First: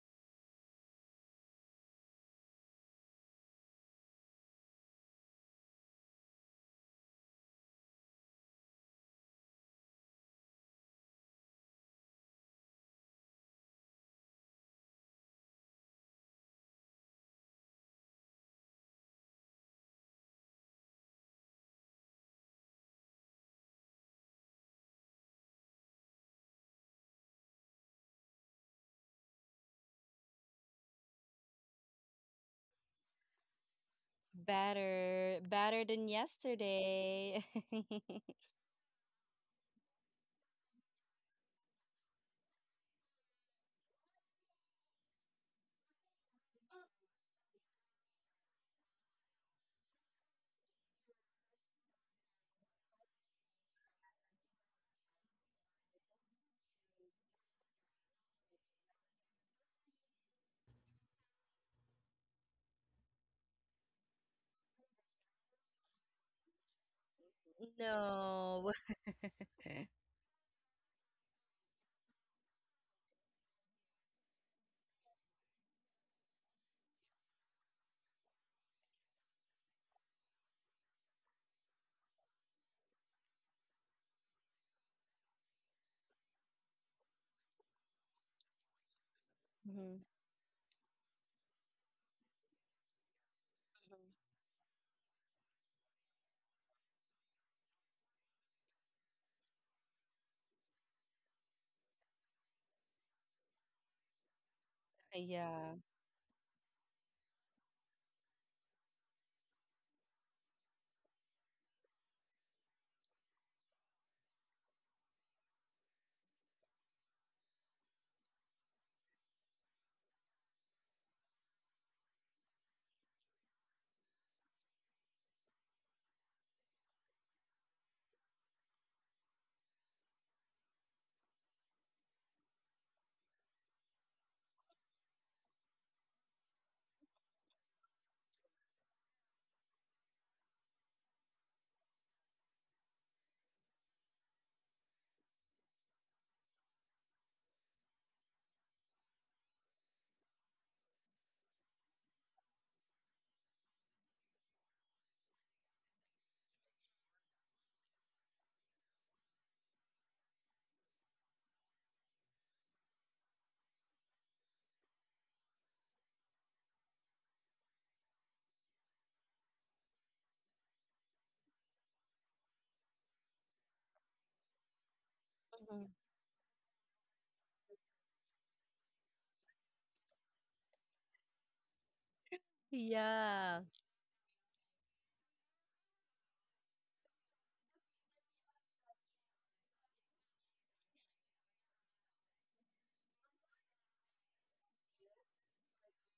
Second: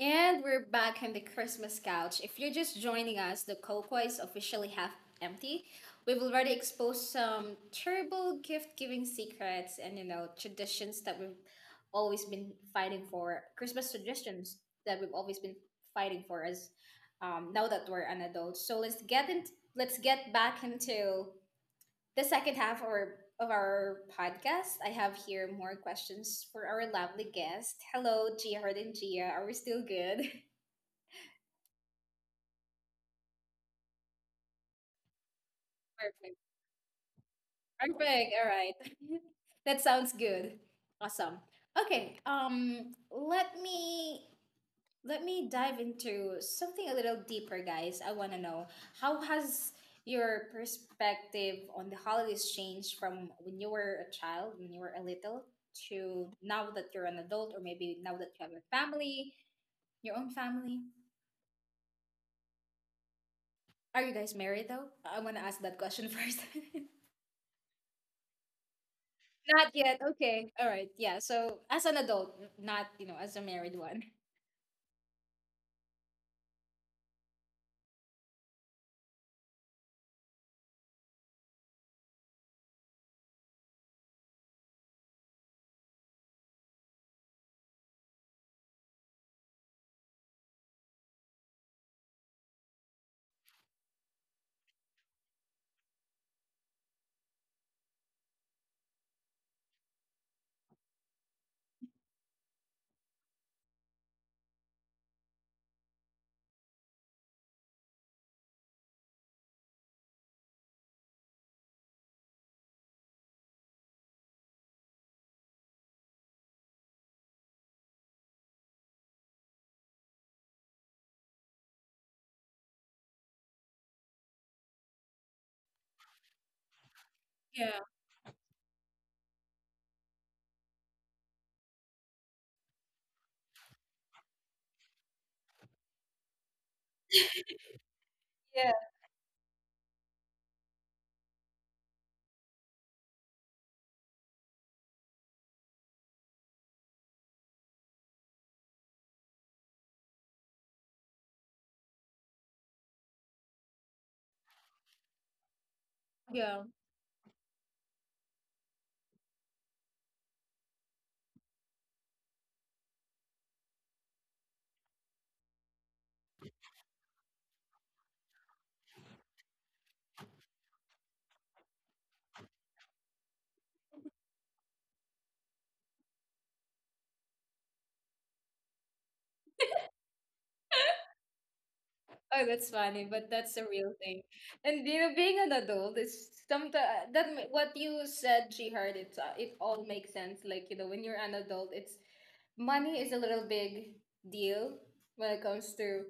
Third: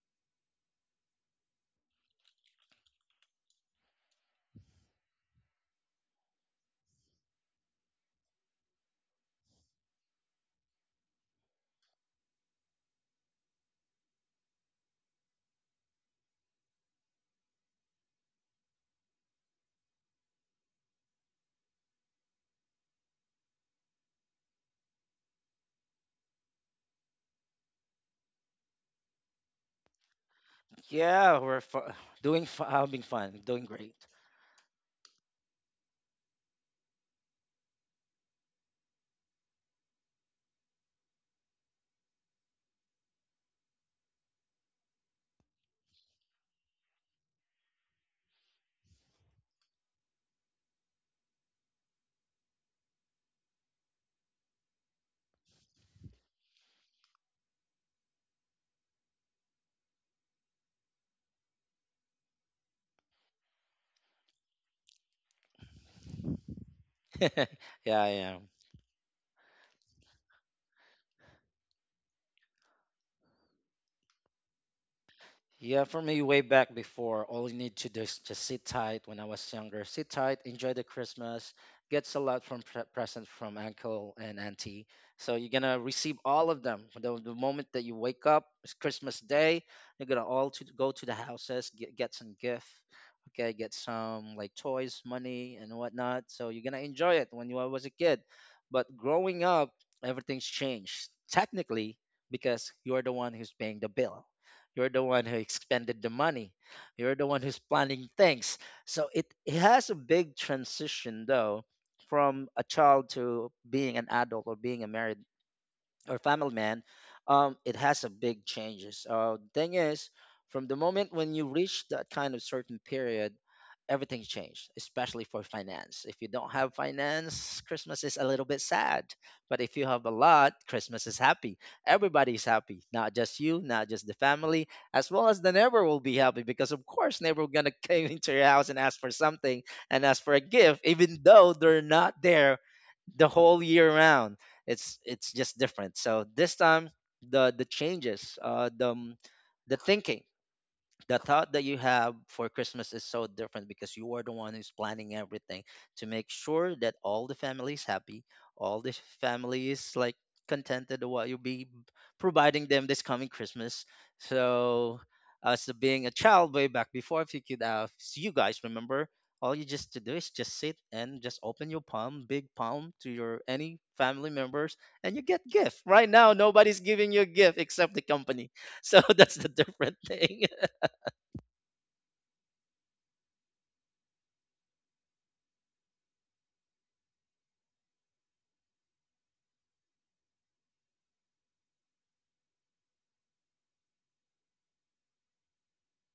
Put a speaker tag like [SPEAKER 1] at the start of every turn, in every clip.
[SPEAKER 1] And we're back on the Christmas couch. If you're just joining us, the cocoa is officially half empty. We've already exposed some terrible gift giving secrets and, traditions that we've always been fighting for, Christmas traditions that we've always been fighting for as now that we're an adult. So let's get back into the second half of of our podcast. I have here more questions for our lovely guest. Hello, Gia and Gia. Are we still good?
[SPEAKER 2] Yeah, we're fu- doing fu- having fun, doing great.
[SPEAKER 3] Better, better than
[SPEAKER 1] Perfect.
[SPEAKER 3] yesterday.
[SPEAKER 1] Perfect. All right. That sounds good. Awesome. Okay. Let me dive into something a little deeper, guys. I want to know how has your perspective on the holidays changed from when you were a child, when you were a little, to now that you're an adult or maybe now that you have a family, your own family? Are you guys married though? I want to ask that question first.
[SPEAKER 2] yeah, yeah.
[SPEAKER 3] No.
[SPEAKER 1] Not yet. Okay. All right. Yeah. So as an adult, not, as a married one.
[SPEAKER 2] Yeah, for me, way back before, all you need to do is just sit tight when I was younger. Sit tight, enjoy the Christmas, gets a lot from present from uncle and auntie. So you're gonna receive all of them. The moment that you wake up, it's Christmas Day,
[SPEAKER 3] Mhm.
[SPEAKER 2] you're gonna all to go to the houses, get some gift, okay, get some like toys, money, and whatnot. So you're gonna enjoy it when you was a kid. But growing up, everything's changed. Technically, because you're the one who's paying the bill, you're the one who
[SPEAKER 3] Yeah.
[SPEAKER 2] expended the money. You're the one who's planning things. So it has a big transition though from a child to being an adult or being a married or family man. It has a big changes. Thing is, from the moment when you reach that kind of certain period, everything changed, especially for finance. If you don't have finance,
[SPEAKER 1] Yeah.
[SPEAKER 2] Christmas is a little bit sad. But if you have a lot, Christmas is happy. Everybody's happy, not just you, not just the family, as well as the neighbor will be happy because of course neighbor gonna come into your house and
[SPEAKER 1] Yeah.
[SPEAKER 2] ask for something and ask for a gift, even though they're not there the whole year round. It's just different. So this time the the changes, uh, the m- the thinking, the thought that you have for Christmas is so different because you are the one who's planning everything to make
[SPEAKER 1] Yeah.
[SPEAKER 2] sure that all the family is happy, all the family is like contented of what you'll be providing them this coming Christmas. So, as being a child way back before, if you could, so you guys remember, all you just to do is just sit and just open your palm, big palm, to your any family members, and you get gift.
[SPEAKER 3] Mhm.
[SPEAKER 2] Right now, nobody's giving you a gift except the company. So that's the different thing.
[SPEAKER 1] Oh, that's funny, but
[SPEAKER 3] Yeah.
[SPEAKER 1] that's a real thing. And being an adult is sometimes what you said, she heard it. It all makes sense. Like when you're an adult, it's money is a little big deal when it comes to,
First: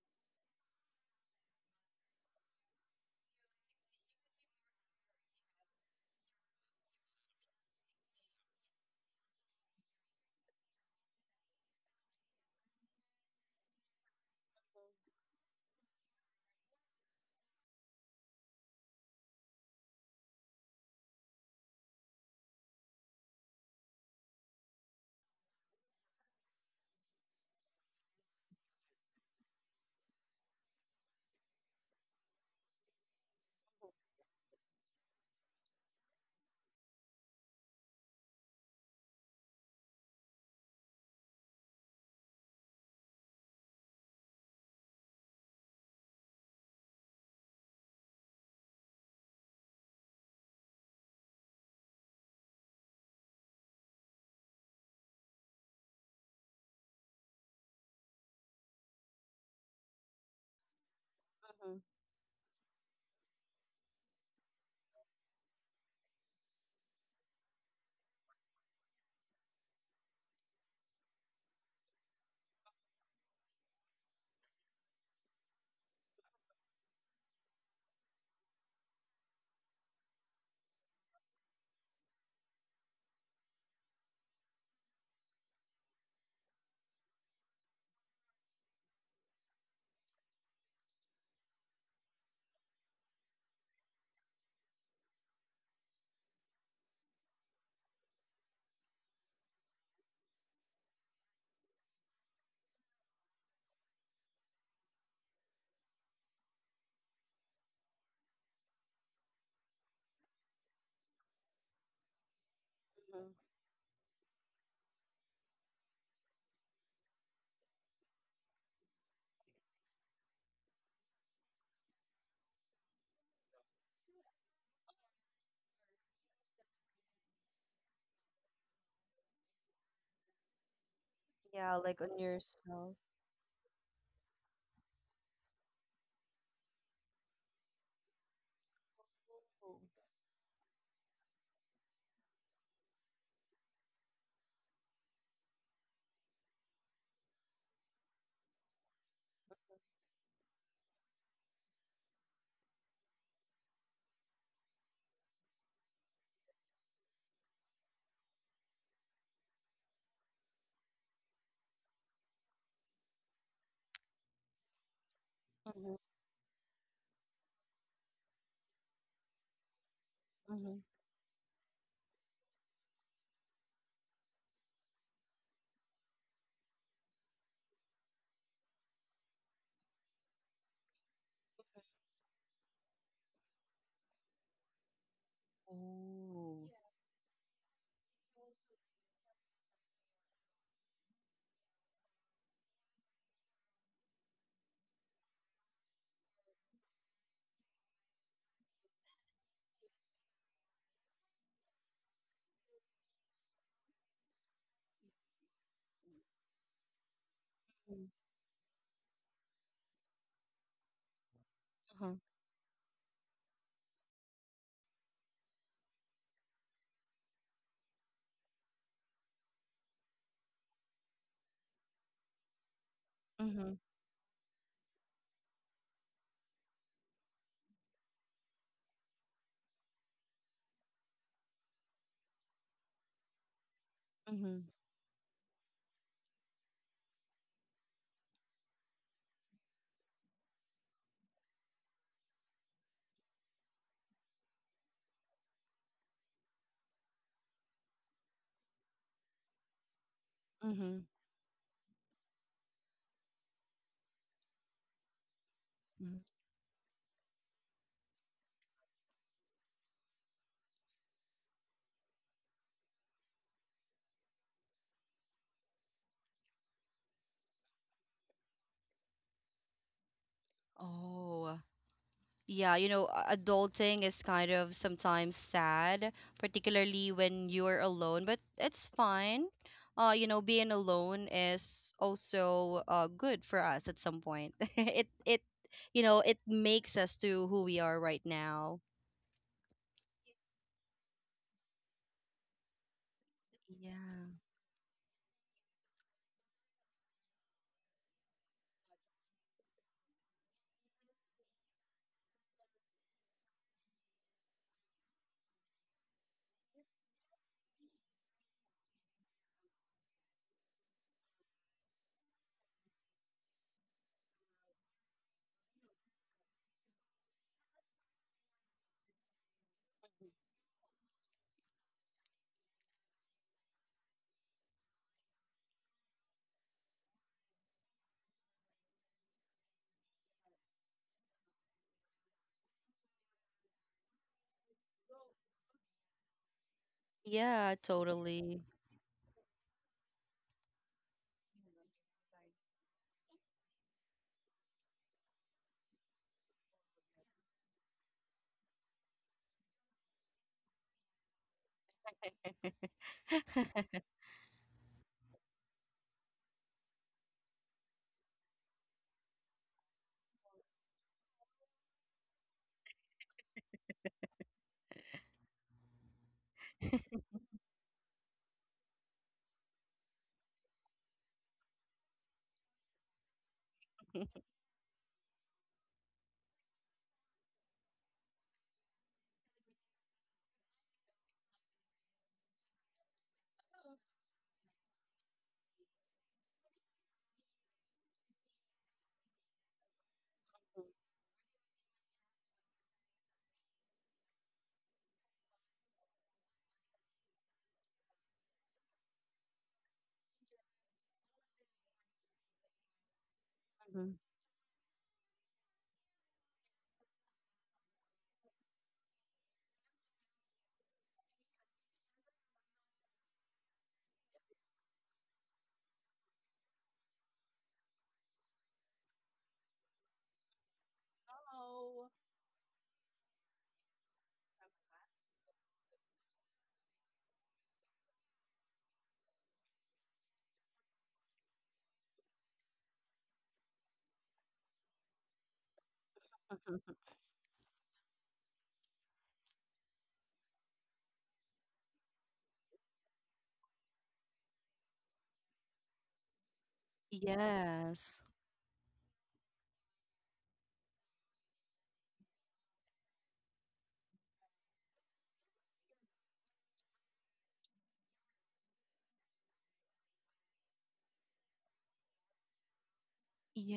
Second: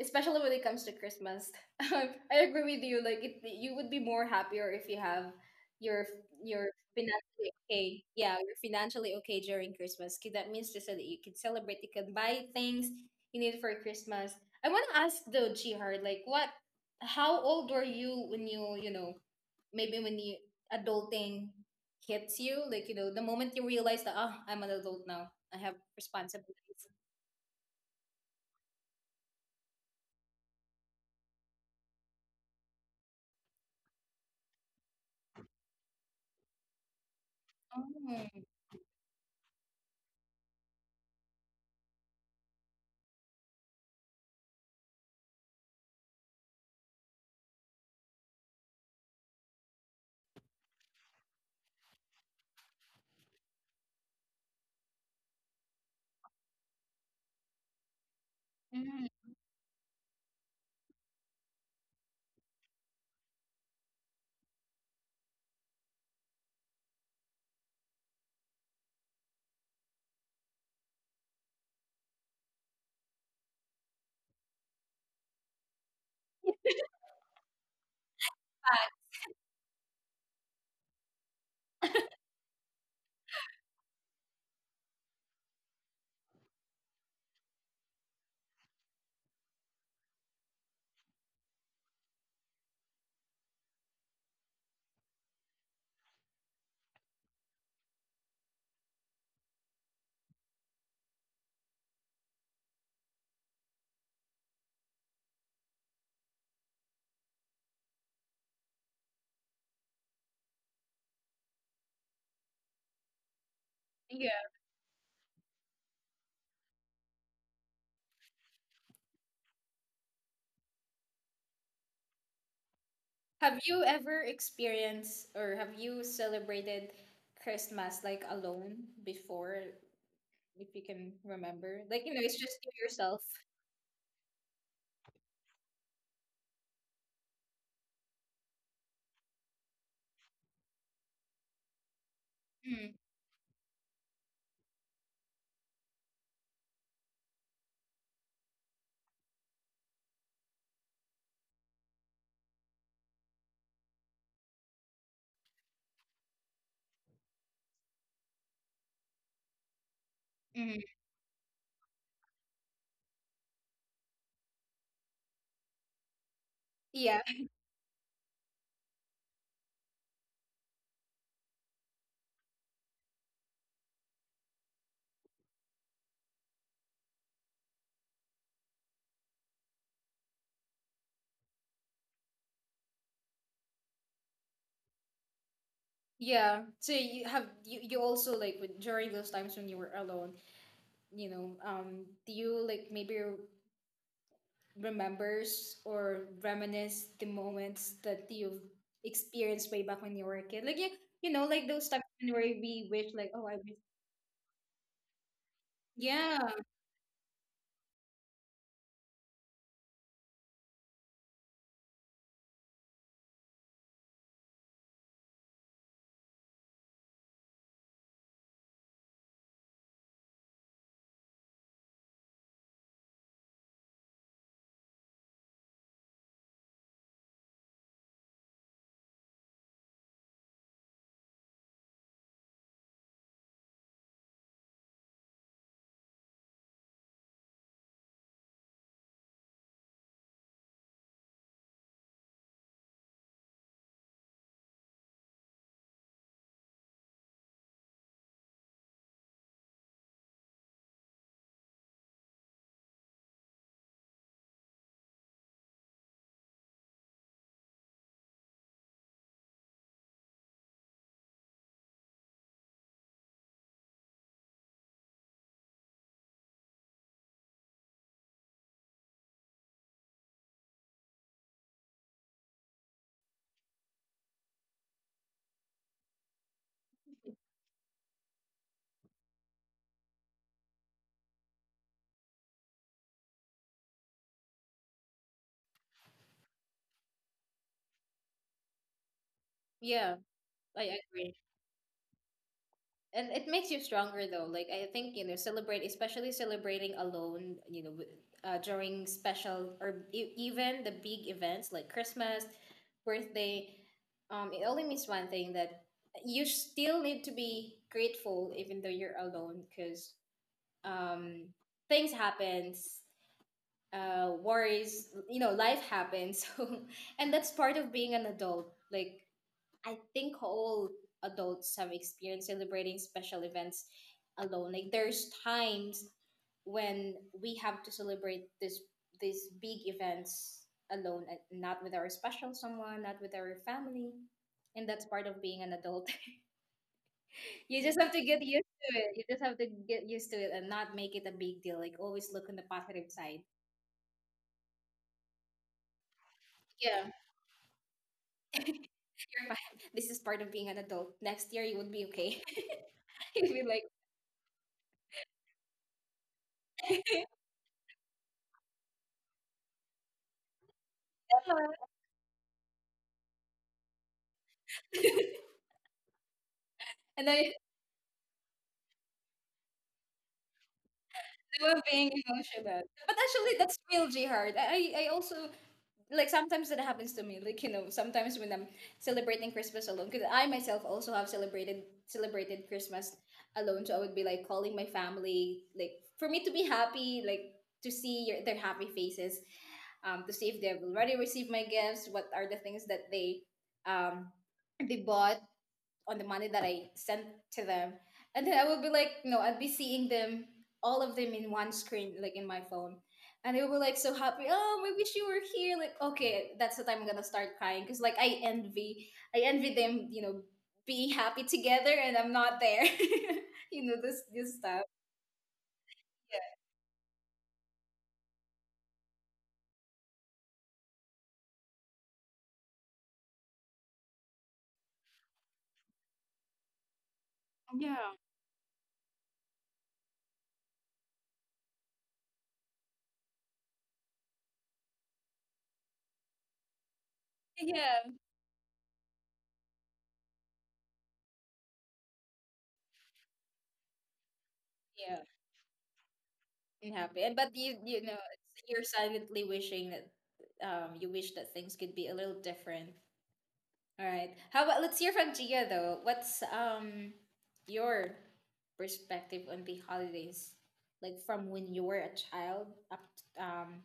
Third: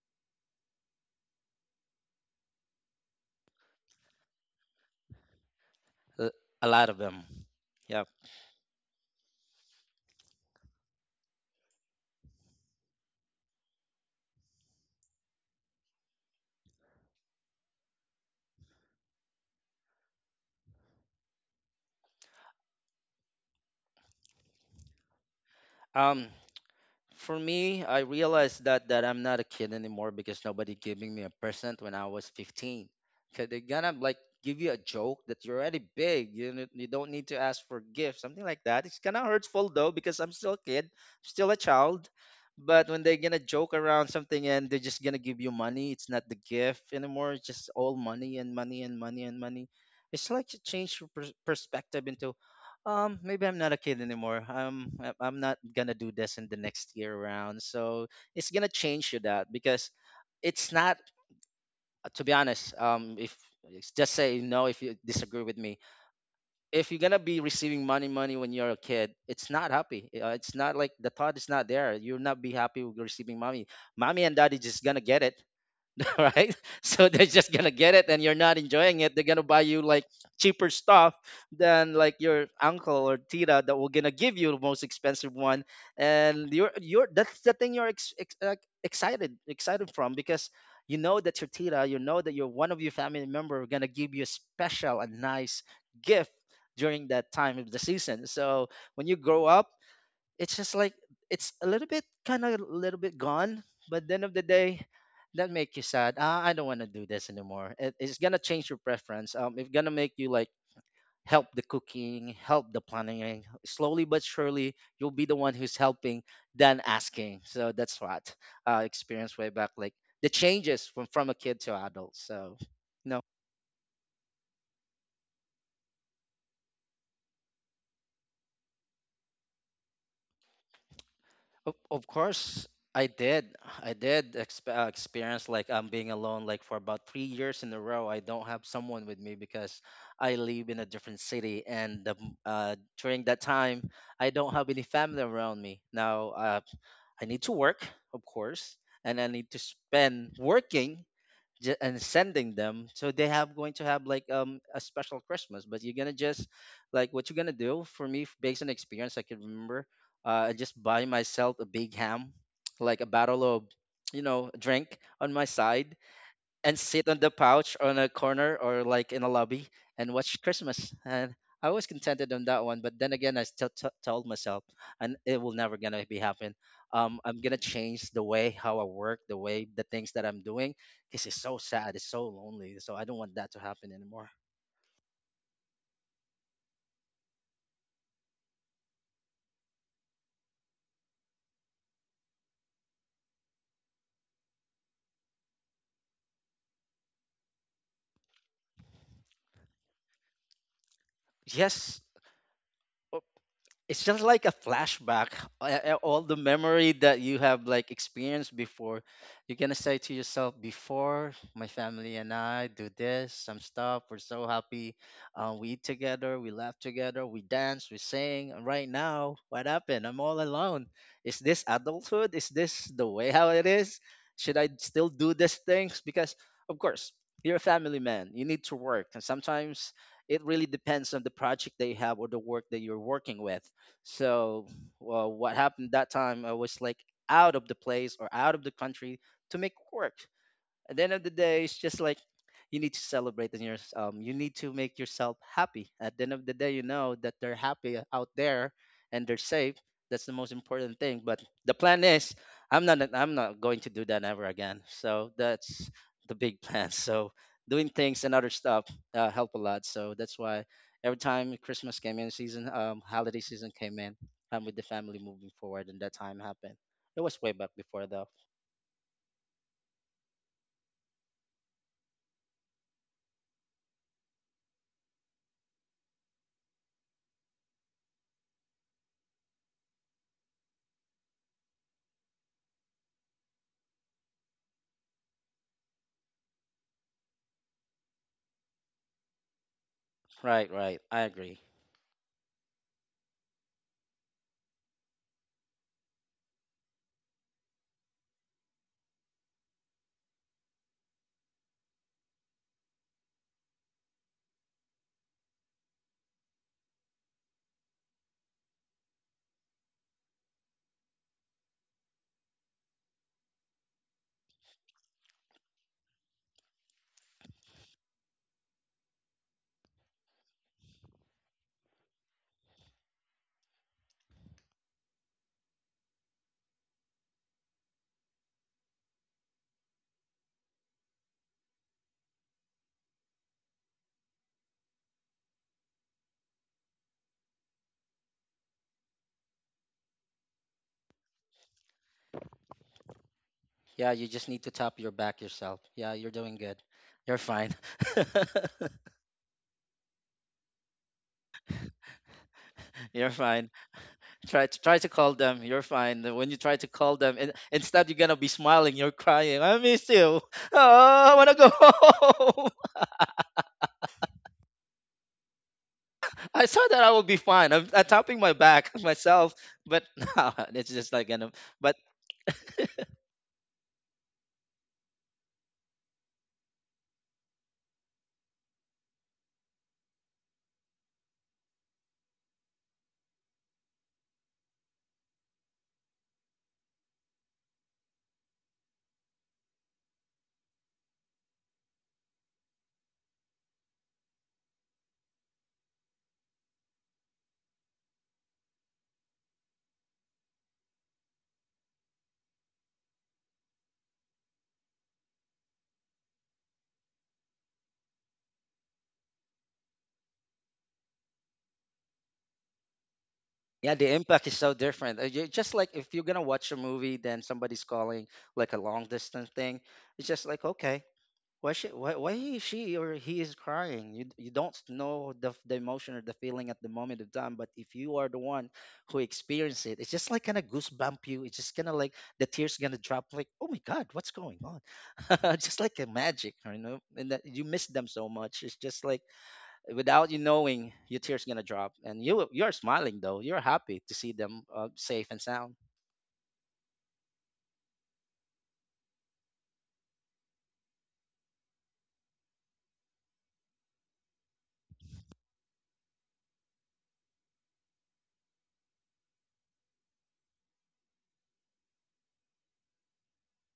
[SPEAKER 1] especially when it comes to Christmas. I agree with you. Like, you would be more happier if you have your
[SPEAKER 2] uh, a
[SPEAKER 1] your
[SPEAKER 2] lot of them.
[SPEAKER 1] financially okay.
[SPEAKER 2] Yeah.
[SPEAKER 1] Yeah, you're financially okay during Christmas. 'Cause that means just so that you can celebrate. You can buy things you need for Christmas. I want to ask though, Jihar, how old were you when you, maybe when you adulting hits you, like the moment you realize that ah, I'm an adult now, I have
[SPEAKER 2] Um,
[SPEAKER 1] responsibilities.
[SPEAKER 2] for me, I realized that I'm not a kid anymore because nobody giving me a present when I was 15. Cause they're gonna like give you a joke that you're already big. You don't need to ask for gifts,
[SPEAKER 1] Mm,
[SPEAKER 2] something like that. It's kind of hurtful though because I'm still a kid, still a child. But when they're gonna joke around something and they're just gonna give you money, it's not the gift anymore. It's just all money and money and money and money. It's like to change your perspective into, um, maybe I'm not a kid anymore. I'm not gonna do this in the next year round. So it's gonna
[SPEAKER 1] mm.
[SPEAKER 2] change to that because it's not.
[SPEAKER 3] Mhm.
[SPEAKER 2] To be honest, if it's just say no if you disagree with me. If you're gonna be receiving money when you're a kid, it's not happy. It's not like the thought is not there. You'll not be happy with receiving money. Mommy and daddy just gonna get it. Right? So they're just gonna get it, and you're not
[SPEAKER 1] Ah,
[SPEAKER 2] enjoying it. They're gonna buy you like cheaper stuff than like your uncle or tita that will gonna give you the most expensive one, and you're that's the thing you're excited from because you know that your tita, you know that your one of your family member are gonna give you a special and nice gift during that time of the season. So when you grow up it's just like it's a little bit kind of a little bit gone, but then of the day that make you sad, ah, I don't want to do this anymore. It's gonna change your preference. Um, it's gonna make you like help the cooking, help the
[SPEAKER 3] Mhm.
[SPEAKER 2] planning, slowly but
[SPEAKER 1] yeah.
[SPEAKER 2] surely you'll be the one who's helping than asking. So that's what, experience way back like the changes from a kid to adult. So no.
[SPEAKER 1] Have you ever experienced or have you celebrated Christmas like alone before, if you can
[SPEAKER 3] Yeah,
[SPEAKER 1] remember? Like
[SPEAKER 3] like
[SPEAKER 2] Of
[SPEAKER 3] on
[SPEAKER 1] it's just you
[SPEAKER 2] course,
[SPEAKER 3] yourself.
[SPEAKER 2] I
[SPEAKER 1] yourself.
[SPEAKER 2] did. I experience like I'm being alone like for about 3 years in a row. I don't have someone with me because I live in a different city, and during that time, I don't have any family around me. Now, I need to work, of course, and I need to spend working and sending them so they have going to have like a special Christmas. But you're gonna just like what you're gonna do for me, based on experience I can remember, I
[SPEAKER 1] Mm-hmm.
[SPEAKER 2] just buy myself a big ham, like a bottle of, you know, drink on my
[SPEAKER 3] Mhm.
[SPEAKER 2] side, and sit on the pouch on a corner or like in a lobby and watch
[SPEAKER 3] Mhm.
[SPEAKER 2] Christmas. And I was contented on that one, but then again, I still told myself, and it will never gonna be happen. I'm gonna change the way how I work, the way the things that I'm doing. This is so sad, it's so lonely. So I don't want that to happen anymore.
[SPEAKER 1] Yeah.
[SPEAKER 3] Oh.
[SPEAKER 1] So you also like during those times when you were alone, do you like maybe remembers or reminisce the moments that you've experienced way back when you were a kid? Like those times
[SPEAKER 2] Yes,
[SPEAKER 1] when where we wish like, oh, I wish.
[SPEAKER 2] it's just like a flashback, all
[SPEAKER 1] Yeah.
[SPEAKER 2] the memory that you have like
[SPEAKER 3] Mhm.
[SPEAKER 2] experienced before. You're gonna say to yourself, before my family and I do this some stuff, we're so happy. Uh, we eat together, we laugh together, we dance, we sing, and right now what happened? I'm all alone. Is this adulthood? Is this the way how it
[SPEAKER 3] Mhm.
[SPEAKER 2] is? Should I still do these things? Because of course you're a family man, you need to work, and sometimes it really depends on the project that you have or the work that you're working with.
[SPEAKER 3] Mhm.
[SPEAKER 2] So, well, what happened that time? I was like out of the place or out of the country to make work. At the end of the day, it's just like you need to celebrate and your you need to make yourself happy. At the end of the day, you know that they're happy out there and they're safe. That's the most
[SPEAKER 3] Mhm.
[SPEAKER 2] important
[SPEAKER 3] Mhm.
[SPEAKER 2] thing. But the plan is, I'm not going to do that ever again. So that's
[SPEAKER 3] Mhm.
[SPEAKER 2] the big plan. So doing things and other stuff, help a lot. So that's why every time Christmas came in season, holiday season came in, I'm with the family moving forward, and that time happened. It was way back before though.
[SPEAKER 3] Oh. Yeah, you know, adulting is kind of sometimes sad, particularly when you're alone, but it's fine. You know, being alone is also good for us at some point. It you know, it makes us to who we are right now.
[SPEAKER 1] Yeah.
[SPEAKER 2] Right,
[SPEAKER 1] I
[SPEAKER 2] right. I
[SPEAKER 1] agree.
[SPEAKER 2] agree.
[SPEAKER 1] And it makes you stronger
[SPEAKER 3] Yeah.
[SPEAKER 1] though, like I think celebrate, especially celebrating alone during special or even the big events like Christmas, birthday, it only means one thing that you still need to be grateful even though you're alone because um things happens, worries, life happens. So and that's part of being an adult, like I think all adults have experienced celebrating special events alone. Like there's times when we have to celebrate this these big events alone and not with our special someone, not with our family. And that's part of being an adult.
[SPEAKER 3] Yeah,
[SPEAKER 1] You just have to get
[SPEAKER 3] totally.
[SPEAKER 1] used to it. You just have to get used to it and not make it a big deal. Like always look on the positive side.
[SPEAKER 2] Yeah, you just need to tap your back yourself. Yeah, you're doing good.
[SPEAKER 1] Yeah,
[SPEAKER 2] You're fine.
[SPEAKER 1] you're fine. This is part of being an adult. Next year you would be okay.
[SPEAKER 2] You're
[SPEAKER 1] You'd be
[SPEAKER 2] fine.
[SPEAKER 1] like,
[SPEAKER 2] Try to call them. You're fine. When you try to call them, and instead you're gonna be smiling. You're crying. I miss you. Oh, I wanna
[SPEAKER 1] "Hello."
[SPEAKER 2] go home. I thought that I
[SPEAKER 1] and
[SPEAKER 2] would be
[SPEAKER 1] then
[SPEAKER 2] fine. I'm tapping my back myself, but no, it's just like gonna.
[SPEAKER 1] We're
[SPEAKER 2] But
[SPEAKER 1] being emotional. But actually, that's real jihad. I also, like, sometimes that happens to me. Like, sometimes when I'm celebrating Christmas alone, because I myself also have celebrated Christmas alone. So I would be, like, calling my family, like, for me to be happy, like, to see their happy faces, to see if they've already received my gifts, what are the things that um, they bought, on the money that I sent to them. And then I would be like, no, I'd be seeing them, all of them in one screen, like in my phone. And they would be like so
[SPEAKER 3] Mhm.
[SPEAKER 1] happy. Oh, we wish you were here. Like, okay, that's the time I'm gonna start crying. Cause like I envy them, being happy together and I'm not there. you know,
[SPEAKER 2] yeah, the
[SPEAKER 1] this
[SPEAKER 2] impact
[SPEAKER 1] this
[SPEAKER 2] is so
[SPEAKER 1] stuff.
[SPEAKER 2] different. You just like if you're gonna watch a movie, then somebody's calling like a long distance thing. It's just like okay,
[SPEAKER 3] Oh.
[SPEAKER 2] why he, she or he is crying? You don't know the the emotion or the feeling at the moment of time, but if
[SPEAKER 1] Yeah.
[SPEAKER 2] you are the one who experience it, it's just like kind of goosebump you. It's just kind of like the tears gonna drop. Like oh my god, what's going on? Just like a magic, you
[SPEAKER 3] Mhm.
[SPEAKER 2] know. And that you miss
[SPEAKER 1] Yeah.
[SPEAKER 2] them so much. It's just like without you knowing, your tears gonna drop, and you're smiling though. You're happy to see them,
[SPEAKER 1] Yeah.
[SPEAKER 2] safe and sound.
[SPEAKER 1] And happy. And but
[SPEAKER 3] Yes.
[SPEAKER 1] you're silently wishing that you wish that things could be a little different. All right. How about let's hear from Gia though. What's your perspective on the holidays, like from when you were a child up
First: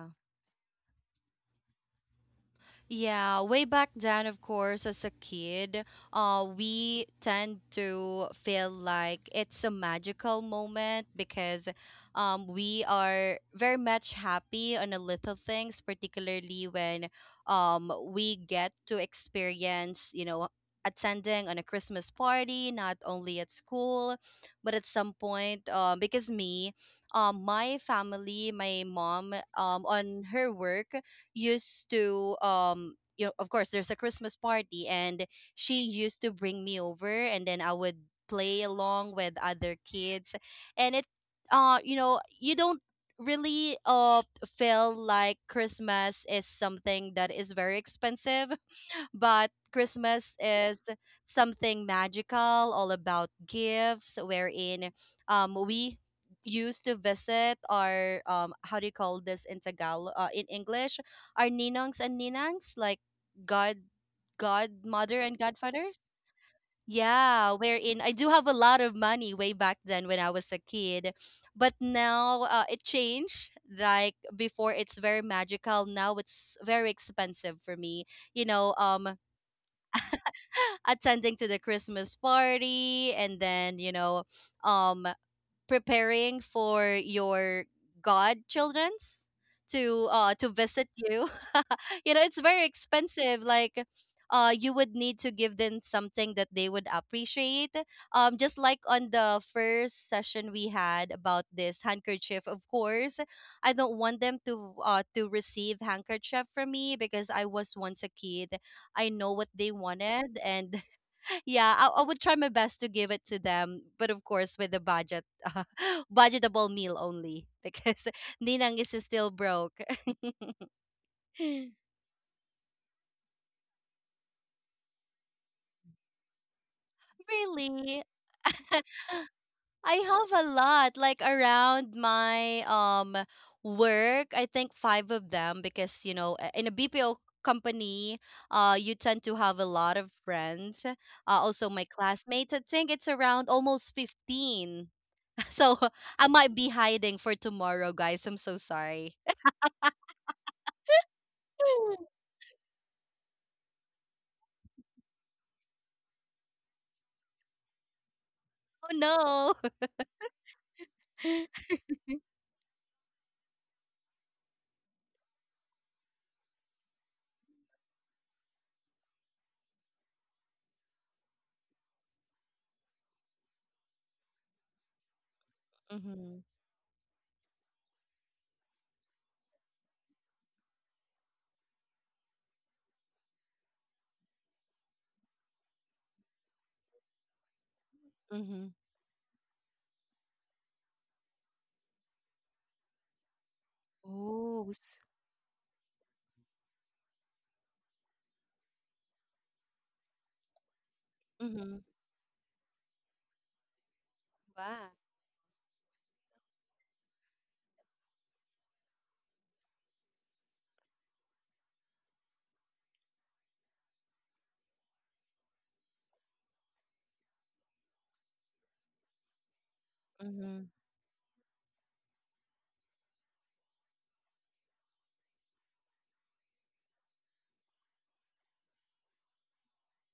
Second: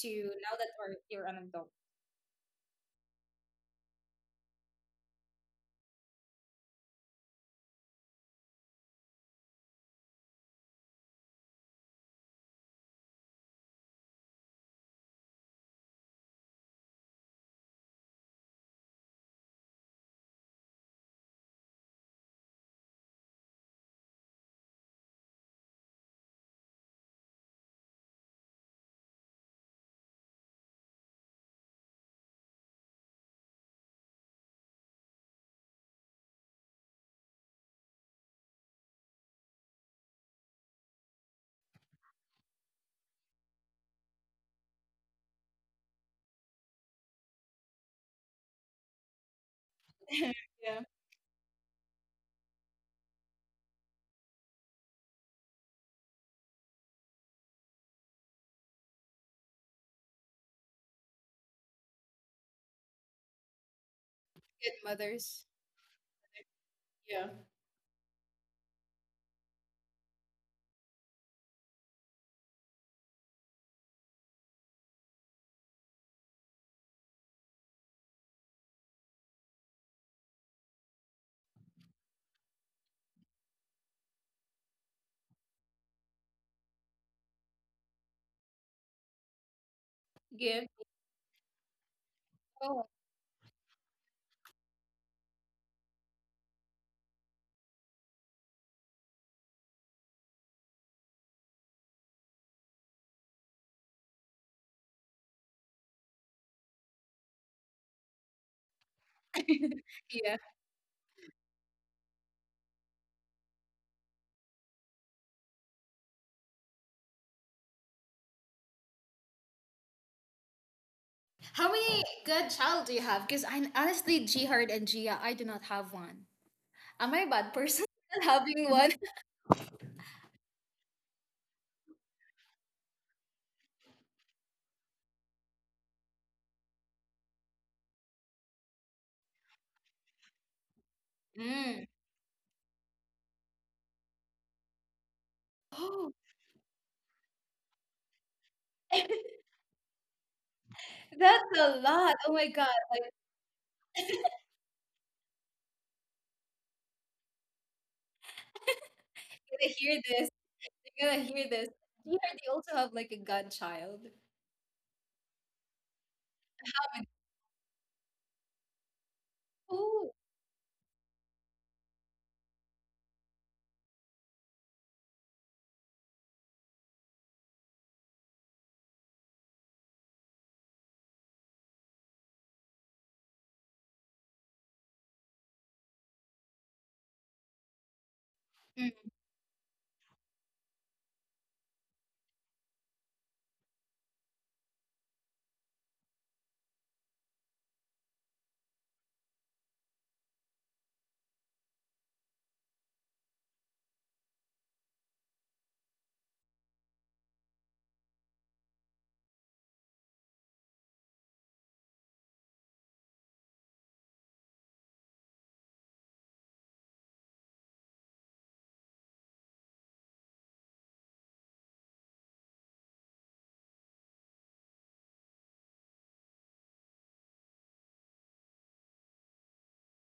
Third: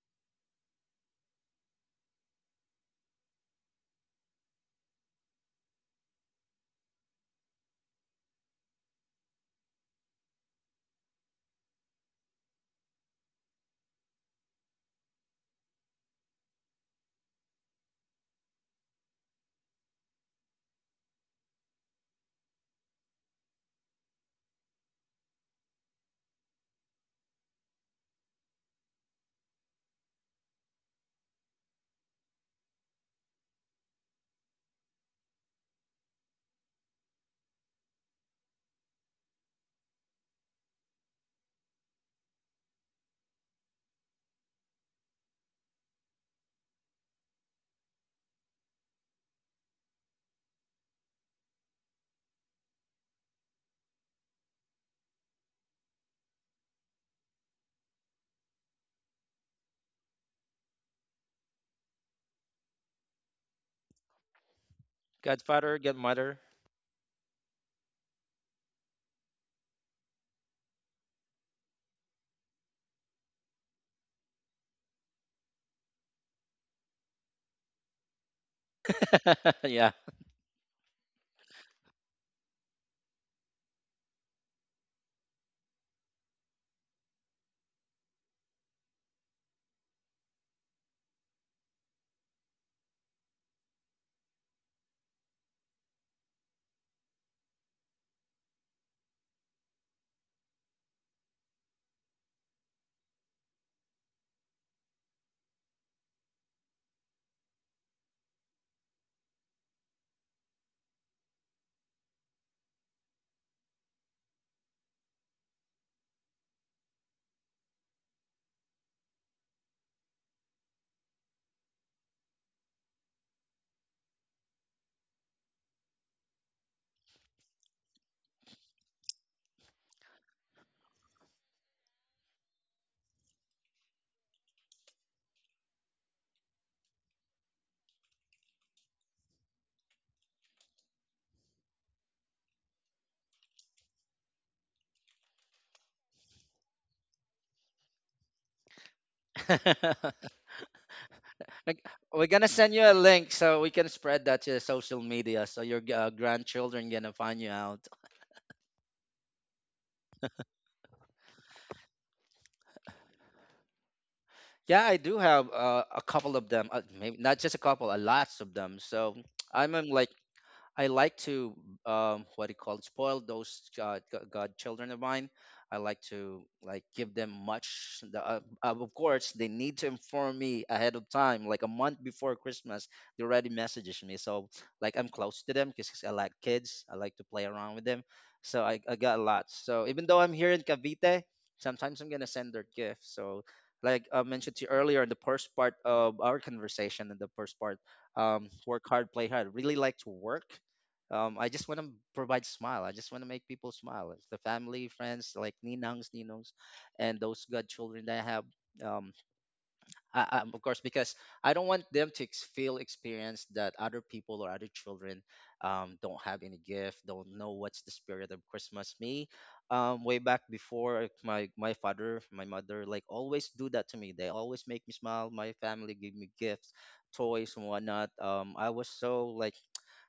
[SPEAKER 1] to now that you're an adult?
[SPEAKER 3] Yeah, way back then, of course, as a kid, we tend to feel like it's a magical moment because we are very much happy on the little things, particularly when we get to experience, you know, attending on a Christmas party, not only at school, but at some point, because me, my family, my mom, on her work, used to you know of course there's a Christmas party, and she used to bring me over, and then I would play along with other kids. And it you know, you don't really feel like Christmas is something that is very expensive, but Christmas is
[SPEAKER 1] Yeah.
[SPEAKER 3] something magical, all about gifts, wherein we used to visit our, how do you call this in Tagalog, in English, our ninongs and ninangs, like god,
[SPEAKER 1] Good
[SPEAKER 3] godmother and
[SPEAKER 1] mothers.
[SPEAKER 2] Godfather,
[SPEAKER 3] godfathers.
[SPEAKER 2] godmother.
[SPEAKER 1] Yeah.
[SPEAKER 3] Yeah, wherein I do have a lot of money way back then when I was a kid. But now it changed. Like before, it's very magical. Now it's very expensive for me. You know,
[SPEAKER 2] Yeah.
[SPEAKER 3] attending to the Christmas party, and then, you know, um preparing for your godchildrens to
[SPEAKER 1] Give.
[SPEAKER 3] visit you. You know, it's very
[SPEAKER 1] Oh.
[SPEAKER 3] expensive. Like you would need to give them something that they would appreciate, just like on the first session we had about this handkerchief. Of course, I don't want them to receive handkerchief from me, because I was once a kid. I know what they wanted.
[SPEAKER 1] Yeah.
[SPEAKER 3] And yeah, I would try my best to give it to them, but of course with the budget, uh, budgetable meal only, because ninang is still broke.
[SPEAKER 1] How many good child do you have? Because I honestly, Jihard and Gia, I do not have one. Am I a bad person
[SPEAKER 3] Really,
[SPEAKER 1] having one?
[SPEAKER 3] I have a lot. Like around my work, I think five of them, because you know, in a BPO company, you tend to have a lot of friends. Uh, also my
[SPEAKER 1] Mm.
[SPEAKER 3] classmates, I think it's around almost 15. So
[SPEAKER 1] Oh,
[SPEAKER 3] I might be hiding for tomorrow, guys. I'm so sorry.
[SPEAKER 1] that's a
[SPEAKER 2] Like,
[SPEAKER 1] lot. Oh
[SPEAKER 2] we're
[SPEAKER 1] my
[SPEAKER 2] gonna
[SPEAKER 1] God.
[SPEAKER 2] send you a
[SPEAKER 1] I'm
[SPEAKER 2] link so we can spread that to social media so your, grandchildren gonna find you out.
[SPEAKER 3] Oh no.
[SPEAKER 1] gonna hear this. You're gonna hear this. You heard they also have like a godchild.
[SPEAKER 2] Yeah, I do have, a couple of them. Maybe not just a couple, a lots of them. So I'm
[SPEAKER 1] Oh,
[SPEAKER 2] like, I like to, what do you call it, spoil those god, god children of mine. I like
[SPEAKER 3] Mm-hmm.
[SPEAKER 2] to like give them much. Of course, they need to inform me ahead of time, like a month before Christmas. They already messages me, so like I'm close to them because I like kids. I like to play around with them,
[SPEAKER 3] Mm-hmm.
[SPEAKER 2] so
[SPEAKER 1] Mm.
[SPEAKER 2] I got a lot. So even though I'm here in Cavite, sometimes I'm gonna send their gifts. So like I mentioned
[SPEAKER 3] Oh,
[SPEAKER 2] to you earlier in the first part of our conversation, in the first part, work hard, play hard. Really like to work. Um, I just
[SPEAKER 3] mm-hmm.
[SPEAKER 2] want to provide smile. I just want to make people smile. It's the
[SPEAKER 3] Wow.
[SPEAKER 2] family, friends, like ninangs, ninongs, and those godchildren that I have. Um, I, of course, because I don't want them to feel experience that other people or other children don't have any gift, don't know what's the spirit of Christmas. Me, way back
[SPEAKER 3] Mm-hmm.
[SPEAKER 2] before, like, my father, my mother, like always do that to me. They always make me smile. My family give me gifts, toys and whatnot. I was so like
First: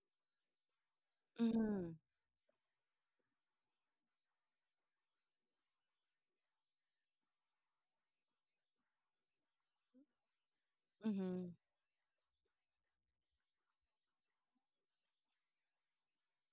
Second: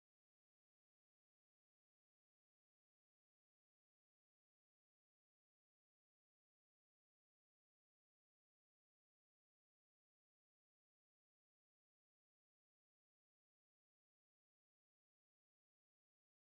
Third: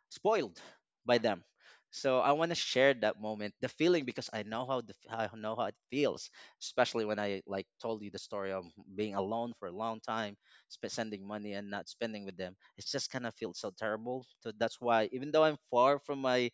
[SPEAKER 2] spoiled by them.
[SPEAKER 3] Mm-hmm.
[SPEAKER 2] So I want to share that moment, the feeling, because I know I know how it feels, especially when I like told you the story of being alone for a long time, sending
[SPEAKER 3] Mm-hmm.
[SPEAKER 2] money and not spending with them. It's just kind of feels so terrible. So that's why, even though I'm far from my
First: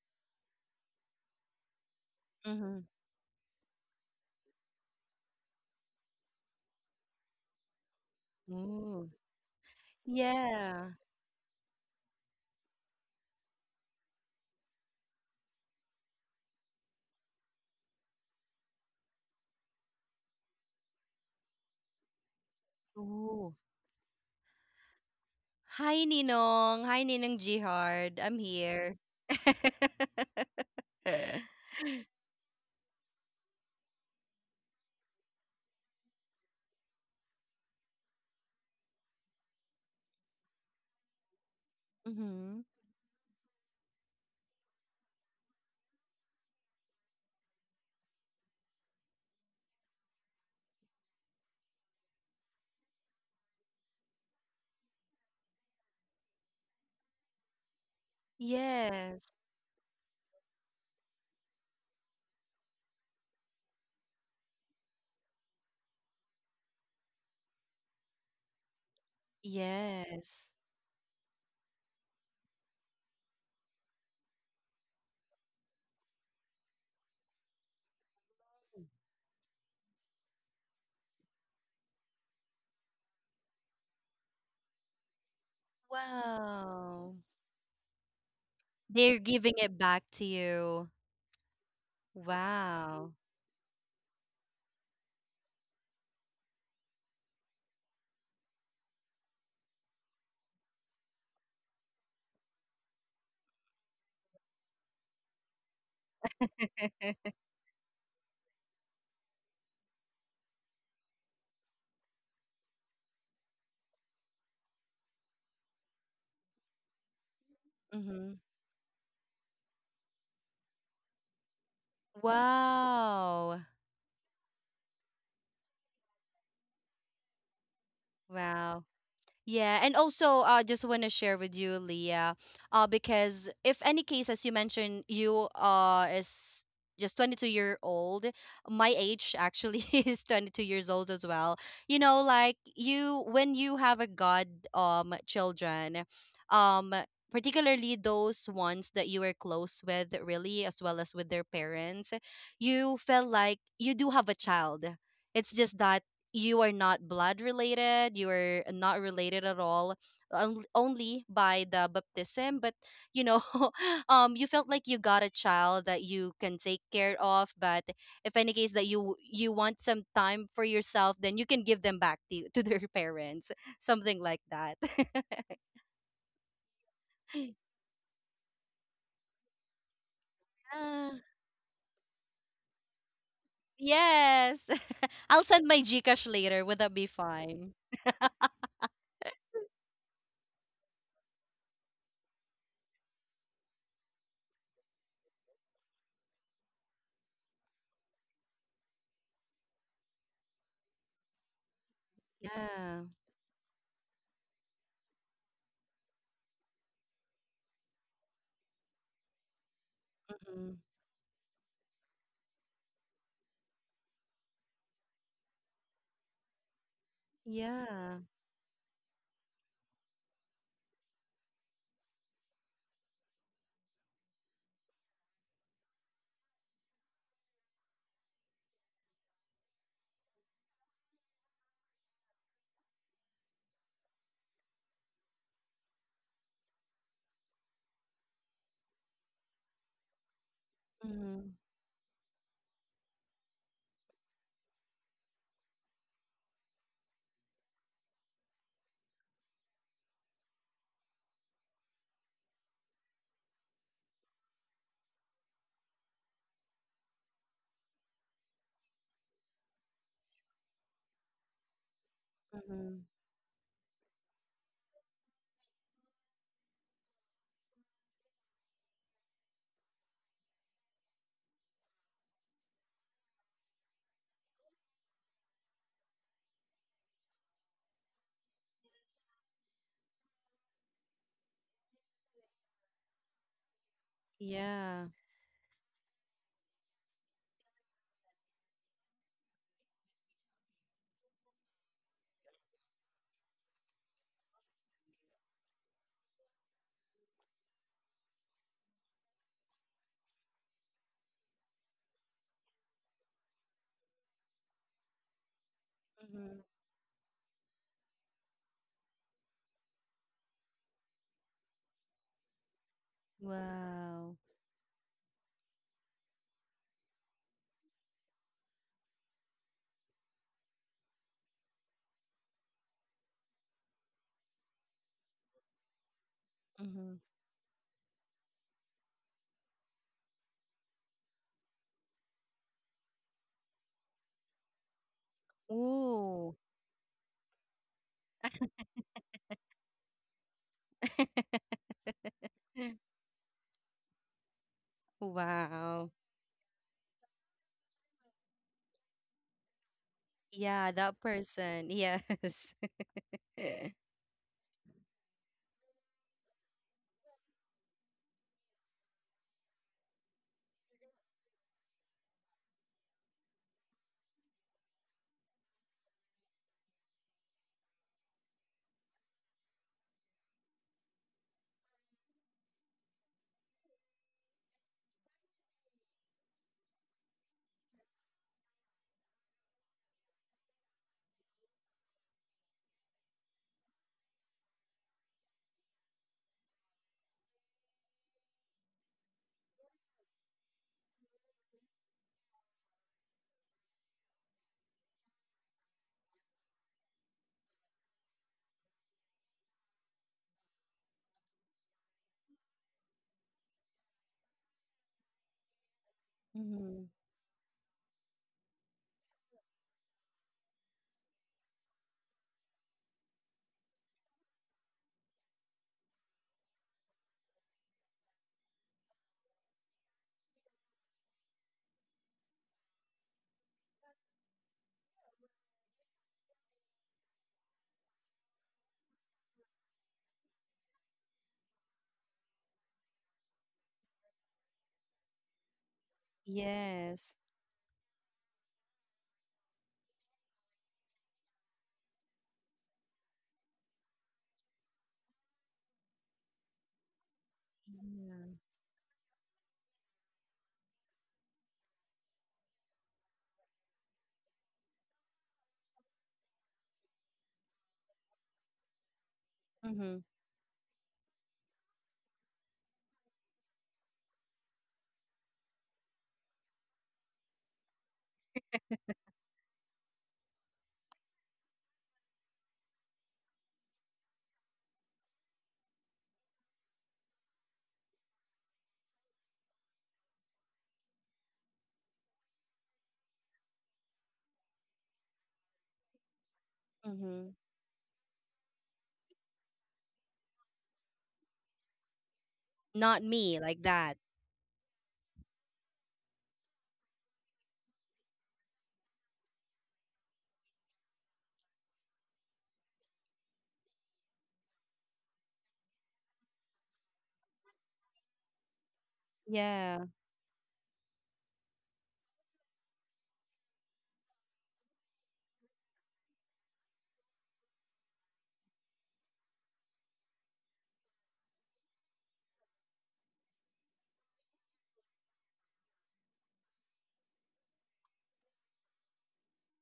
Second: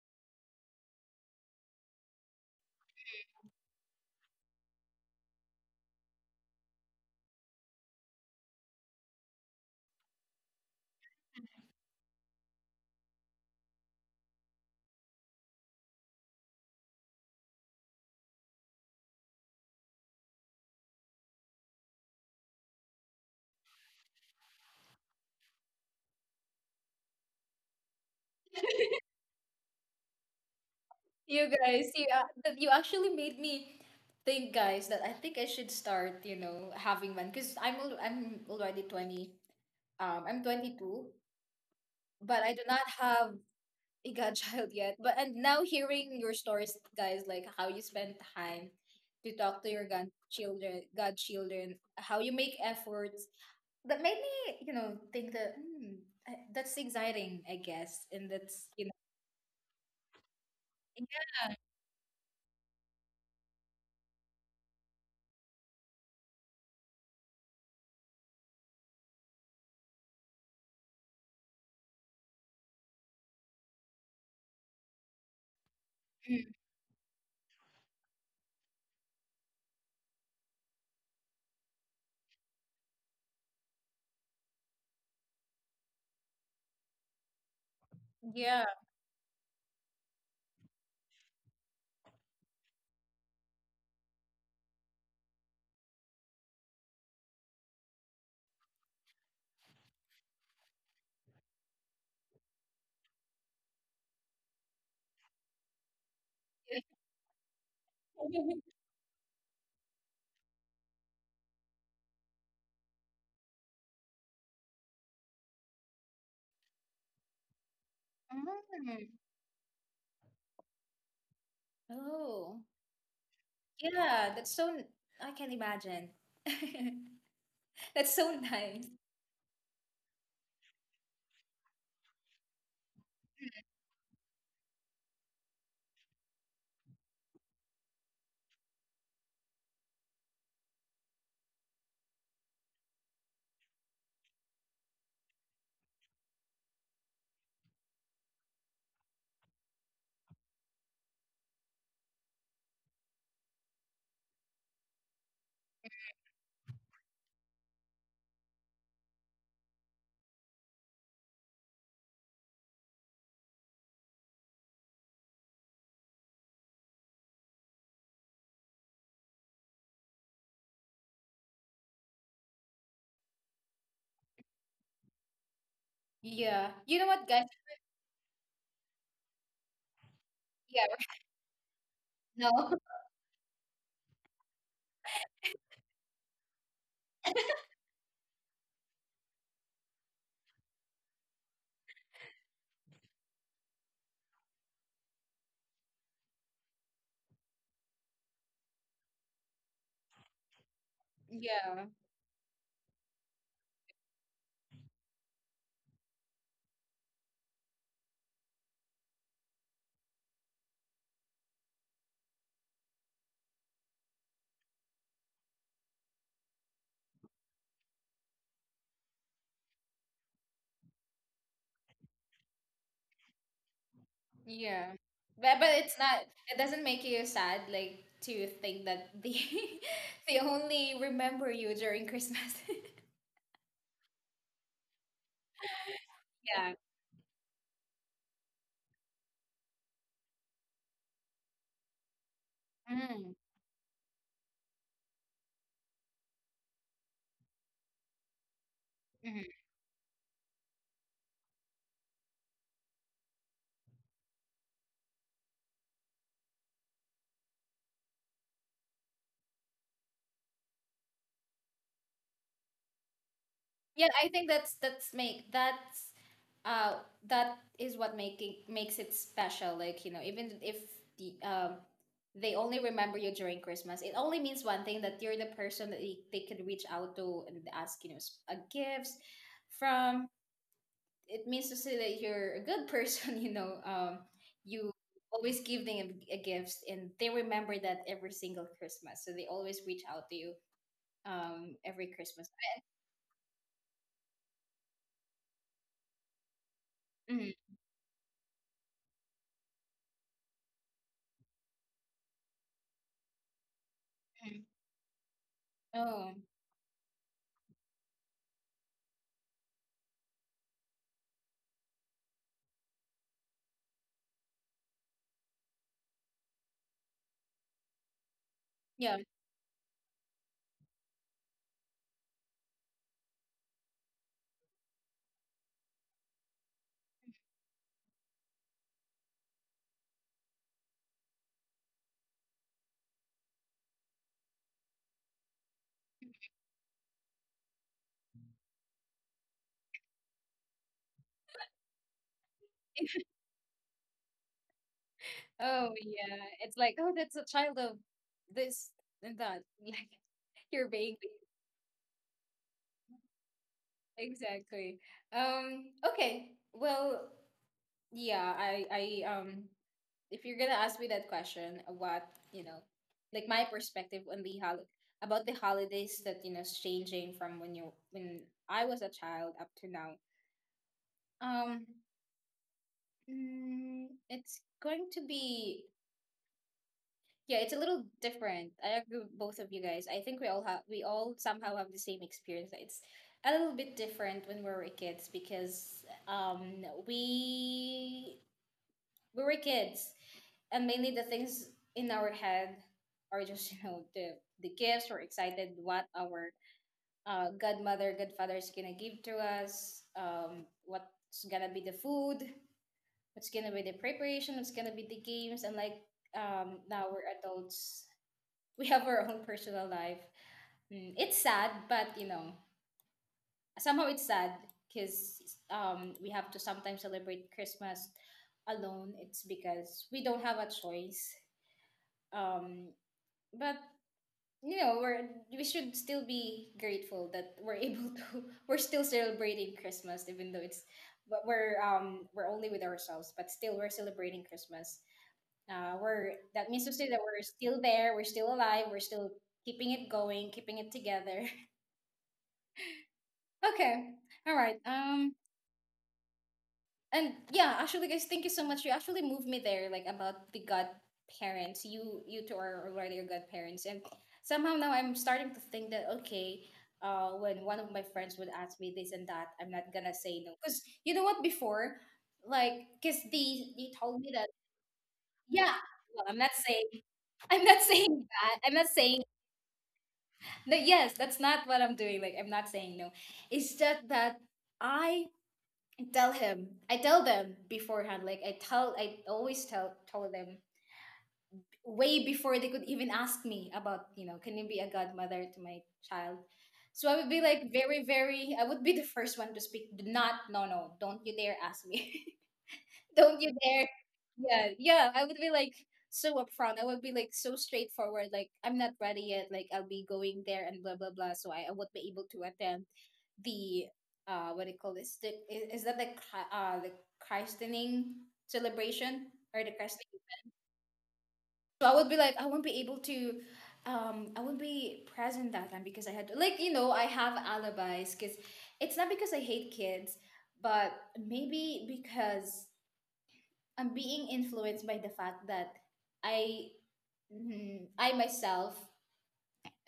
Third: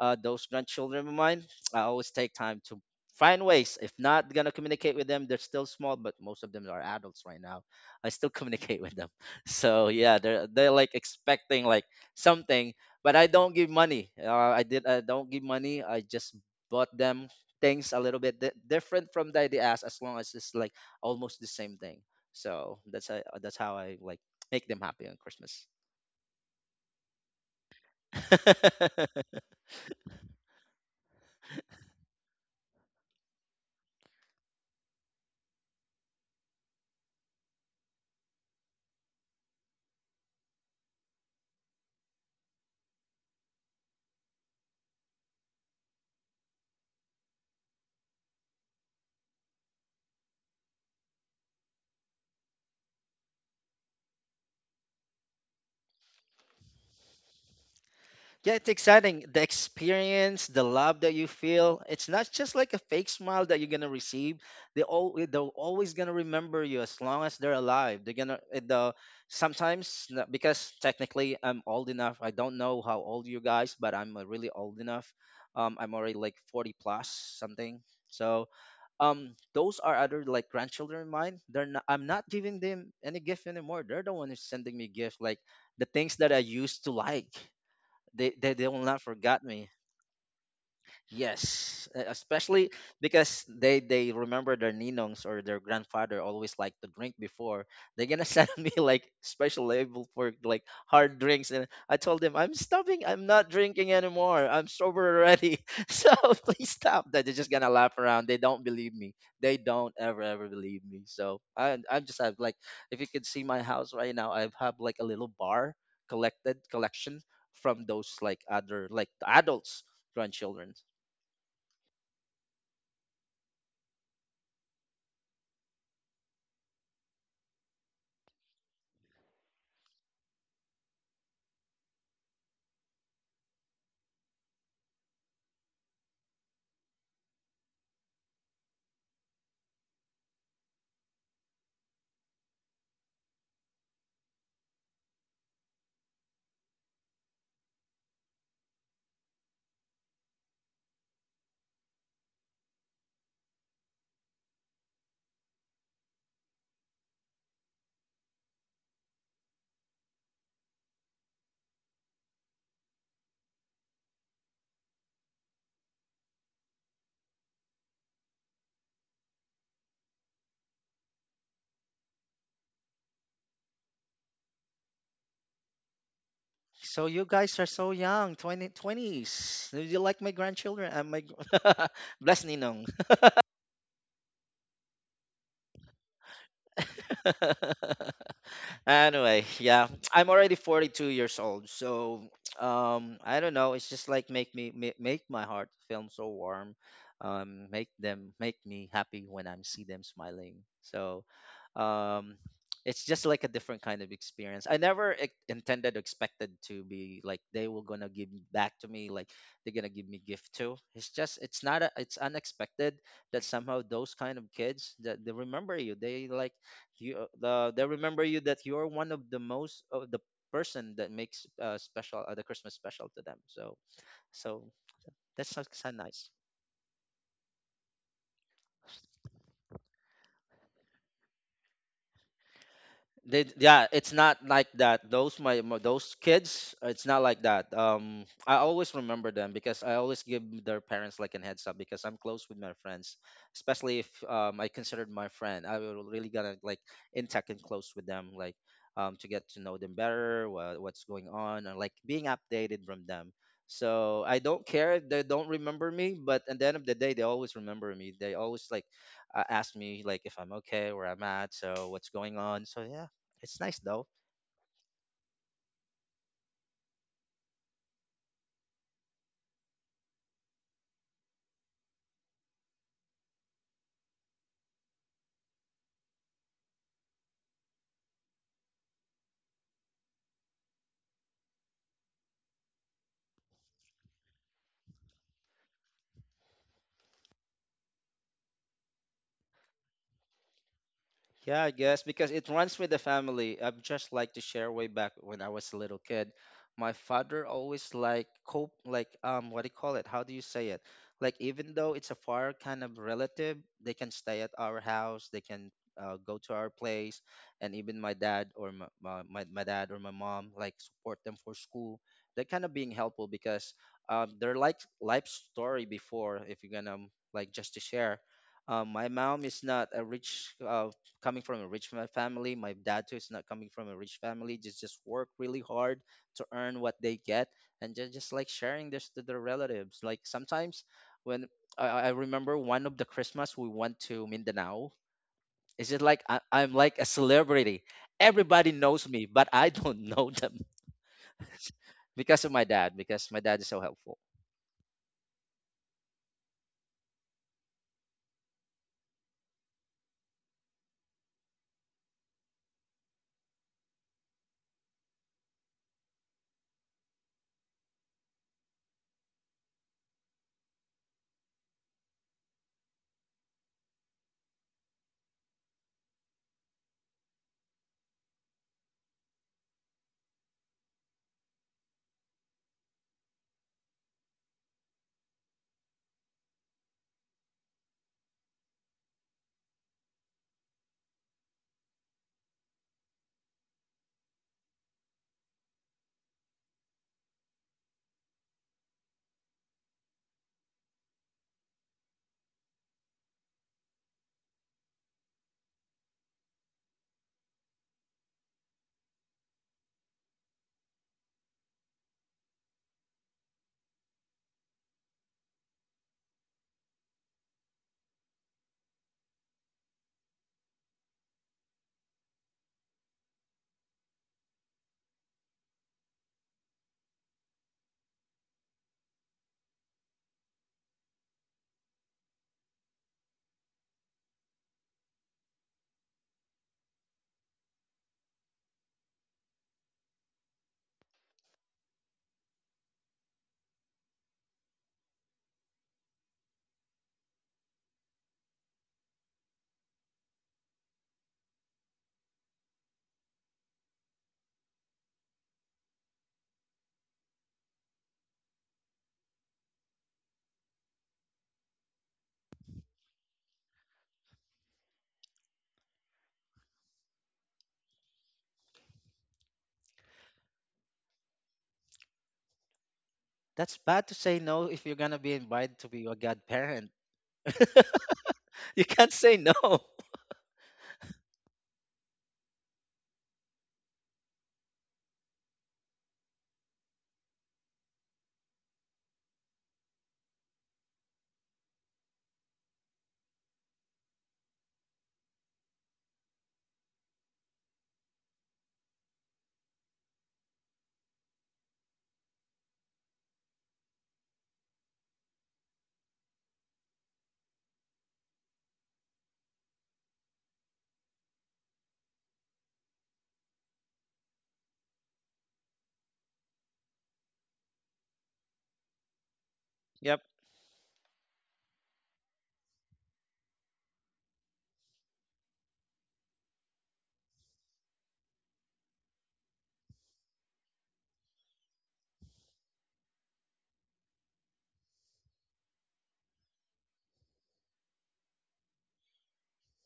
[SPEAKER 2] those grandchildren of mine, I always take time to
[SPEAKER 3] Mm-hmm.
[SPEAKER 2] find ways. If not gonna communicate with them, they're still small, but most of them are adults right now. I still communicate with them.
[SPEAKER 3] Ooh.
[SPEAKER 2] So yeah, they're like
[SPEAKER 3] Yeah.
[SPEAKER 2] expecting like something, but I don't give money. I did. I don't give money. I just bought them things a little bit different from that they asked, as long as it's like almost the same thing. So that's
[SPEAKER 3] Ooh.
[SPEAKER 2] how I like make them happy on Christmas.
[SPEAKER 3] Hi, Ninong. Hi, Ninong Jihard. I'm here.
[SPEAKER 1] you guys, you that you actually made me think, guys, that I think I should start, having one because I'm already 20. I'm 22, but I
[SPEAKER 3] Mm-hmm.
[SPEAKER 1] do not have a godchild yet. But and now hearing your stories, guys, like how you spend time to talk to your godchildren, how you make efforts that made me, think that that's exciting, I guess, and
[SPEAKER 2] Yeah, it's
[SPEAKER 1] that's
[SPEAKER 2] exciting.
[SPEAKER 3] Yes.
[SPEAKER 2] The experience, the love that you
[SPEAKER 1] yeah,
[SPEAKER 2] feel, it's not just like a fake smile that you're gonna receive. They're always gonna remember you as long as they're alive. They're gonna the sometimes
[SPEAKER 3] Yes.
[SPEAKER 2] because technically I'm old enough. I don't know how old you guys, but I'm really old enough. I'm already like
[SPEAKER 1] mm,
[SPEAKER 2] 40 plus something. So um, those are other like grandchildren of mine. They're not, I'm not giving them any gift anymore. They're the one who's sending me gift, like the things that I used to
[SPEAKER 3] Wow.
[SPEAKER 2] like. they they
[SPEAKER 1] yeah.
[SPEAKER 2] they will not
[SPEAKER 3] They're
[SPEAKER 2] forget
[SPEAKER 3] giving
[SPEAKER 2] me.
[SPEAKER 3] it back to you.
[SPEAKER 2] Yes, especially
[SPEAKER 3] Wow.
[SPEAKER 2] because they remember their ninongs or their grandfather always like to drink before. They're gonna send me like special label for like hard drinks, and I told them I'm stopping. I'm not drinking anymore. I'm sober already. So please stop. That they're just gonna laugh around. They don't believe me. They don't ever believe me. So I just have like, if you could see my house right now, I have like a little bar, collected collection from those like other like
[SPEAKER 1] Mm,
[SPEAKER 2] adults grandchildren.
[SPEAKER 1] oh,
[SPEAKER 3] Wow.
[SPEAKER 1] yeah, that's so. I can imagine. That's so nice.
[SPEAKER 3] Wow. Yeah, and also I just want to share with you, Leah, because if any case, as you mentioned, you is just 22-year-old. My age actually is 22 years old as well. You know, like you, when you have a god children, um particularly those ones that you were close with really, as well as with their parents, you feel like you do have a child. It's just that you are not blood related. You are not related at all, only by the baptism. But you know, um, you felt like you got a child that you can take care of. But if any case that you want some time for yourself, then you can give them back to their parents, something like that.
[SPEAKER 1] Yeah, you know
[SPEAKER 2] So
[SPEAKER 1] what,
[SPEAKER 2] you
[SPEAKER 1] guys?
[SPEAKER 2] guys are so young, 20, 20s. You like my
[SPEAKER 1] Yeah,
[SPEAKER 2] grandchildren?
[SPEAKER 3] Ah,
[SPEAKER 2] Bless
[SPEAKER 1] no,
[SPEAKER 2] Ninong.
[SPEAKER 3] yes, I'll send my GCash later. Would that be fine?
[SPEAKER 2] Anyway, yeah, I'm already 42 years old, so I don't know. It's just like make me make my heart feel so warm, make them make me happy when I see them smiling. So,
[SPEAKER 1] yeah,
[SPEAKER 2] um, it's
[SPEAKER 3] Yeah.
[SPEAKER 2] just like a different kind of experience. I never expected to be like they were gonna give back to me, like they're gonna give me gift too.
[SPEAKER 3] Mm-hmm.
[SPEAKER 2] It's not a, it's unexpected that somehow those kind of kids that they remember you. They like you, they
[SPEAKER 3] Yeah.
[SPEAKER 2] remember you that you're one of the most of the person that makes special, the Christmas special to them. So
[SPEAKER 1] yeah.
[SPEAKER 2] that's
[SPEAKER 1] But
[SPEAKER 2] so,
[SPEAKER 1] but
[SPEAKER 2] so
[SPEAKER 1] it's not.
[SPEAKER 2] nice.
[SPEAKER 1] It doesn't make you sad, like to think that they they only remember you during Christmas.
[SPEAKER 2] They, yeah, it's not like that. Those my, my those
[SPEAKER 1] Yeah.
[SPEAKER 2] kids, it's not like that. I always remember them because I always give their parents like a
[SPEAKER 3] Mm-hmm.
[SPEAKER 2] heads up because I'm close with my friends,
[SPEAKER 1] Mm.
[SPEAKER 2] especially if I considered my friend. I will really gotta like intact and close with them, like to get
[SPEAKER 1] Mhm.
[SPEAKER 2] to know them better, what's going on, and like being updated from them. So I don't care if they don't remember me, but at the end of the day, they always remember me. They always like ask me like if I'm okay, where I'm at, so what's going on. So
[SPEAKER 3] Mm-hmm.
[SPEAKER 2] yeah, it's nice
[SPEAKER 1] Yeah,
[SPEAKER 2] though.
[SPEAKER 1] I think that's make that's uh that is what making makes it special, like even if the um they only remember you during Christmas, it only means one thing that you're the person that they could reach out to and ask gifts from. It means to say that you're a good person. You
[SPEAKER 3] Yeah.
[SPEAKER 1] always give them a gifts and they remember that every single Christmas so they always reach out to you
[SPEAKER 2] Yeah, I guess
[SPEAKER 1] every
[SPEAKER 2] because
[SPEAKER 1] Christmas.
[SPEAKER 2] it runs with the family. I'd just like to share way back when I was a little kid. My father
[SPEAKER 1] Mhm.
[SPEAKER 2] always like cope, like um, what do you call it? How do you say it? Like even though it's a far kind of relative, they can stay at
[SPEAKER 1] Mhm.
[SPEAKER 2] our house. They can
[SPEAKER 1] Oh
[SPEAKER 2] go to
[SPEAKER 3] Mm-hmm.
[SPEAKER 2] our place, and even my dad or my mom like support them for school. They're kind of being helpful because um,
[SPEAKER 3] Wow.
[SPEAKER 2] their like life story before. If you're gonna like just to share, my
[SPEAKER 1] yeah.
[SPEAKER 2] mom is not a rich, coming from a rich family. My dad too is not coming from a rich family. Just work really hard to earn what they
[SPEAKER 3] Mm-hmm.
[SPEAKER 2] get, and just like sharing this to their relatives. Like sometimes when I remember one of the Christmas we went to Mindanao. It's just like
[SPEAKER 3] Ooh.
[SPEAKER 2] I'm like a celebrity. Everybody knows me, but I don't know them because of my dad. Because my dad is so helpful.
[SPEAKER 1] Oh
[SPEAKER 3] Wow.
[SPEAKER 1] yeah, it's like oh that's a child of this and that. Like your
[SPEAKER 3] Yeah, that
[SPEAKER 1] baby,
[SPEAKER 3] person. Yes.
[SPEAKER 1] exactly. Okay. Well, yeah. I um. If you're gonna ask me that question, what you know, like my perspective on the hol about the holidays that is changing from when I was a child up to now. Um. It's going to be Yeah, it's a little different. I agree with both of you guys. I think we all somehow have the same experience. It's a little bit different when we were kids because we were kids and mainly the things in our head are just, the gifts we're excited what our godmother, godfather is gonna give to us, what's gonna be the food, what's gonna be the preparation, what's gonna be the games and like now
[SPEAKER 3] Mm-hmm.
[SPEAKER 1] we're adults we have our own personal life. Mm, it's sad, but somehow it's sad because we have to sometimes celebrate Christmas alone. It's because we don't have a choice. Um, but you know, we're we should still be grateful that we're able to. We're still celebrating Christmas, even though it's but we're only with ourselves, but still we're celebrating Christmas. We're that means to say that
[SPEAKER 3] Yes.
[SPEAKER 1] we're still there, we're still alive, we're still keeping it going, keeping it together. Okay, all right. And yeah, actually, guys, thank you so
[SPEAKER 3] Yeah.
[SPEAKER 1] much. You actually moved me there, like about the godparents. You two are already your godparents, and somehow now I'm starting to think that okay. When one of my friends would ask me this and that, I'm not
[SPEAKER 3] Mm-hmm.
[SPEAKER 1] gonna say no. Cause you know what? Before, like, cause
[SPEAKER 2] That's
[SPEAKER 1] they
[SPEAKER 2] bad
[SPEAKER 1] they
[SPEAKER 2] to say
[SPEAKER 1] told me
[SPEAKER 2] no
[SPEAKER 1] that
[SPEAKER 2] if you're gonna be invited to
[SPEAKER 1] yeah.
[SPEAKER 2] be a
[SPEAKER 1] Well, I'm not
[SPEAKER 2] godparent.
[SPEAKER 1] saying I'm not saying that.
[SPEAKER 2] You
[SPEAKER 1] I'm not
[SPEAKER 2] can't say
[SPEAKER 1] saying
[SPEAKER 2] no.
[SPEAKER 1] no, yes, that's not what I'm doing. Like, I'm not saying no. It's just that I I tell them beforehand. Like, I always tell them way before they could even ask me about, can you be a godmother to my child? So I would be
[SPEAKER 3] Mm-hmm.
[SPEAKER 1] like very, very. I would be the first one to speak. Do not, no, no, don't you dare ask me.
[SPEAKER 3] Not
[SPEAKER 1] Don't you
[SPEAKER 3] me,
[SPEAKER 1] dare.
[SPEAKER 3] like that.
[SPEAKER 1] Yeah, yeah, I would be like so upfront. I would be like so straightforward, like I'm not ready yet, like I'll be going there and blah blah blah. So I would be able to attend the what do you call this? The, is that the christening celebration or the christening?
[SPEAKER 3] Yeah.
[SPEAKER 2] Yep,
[SPEAKER 1] So I would be like I won't be able to I won't be present that time because I had like I have alibis because it's not because I hate kids, but maybe because I'm being influenced by the fact that I I myself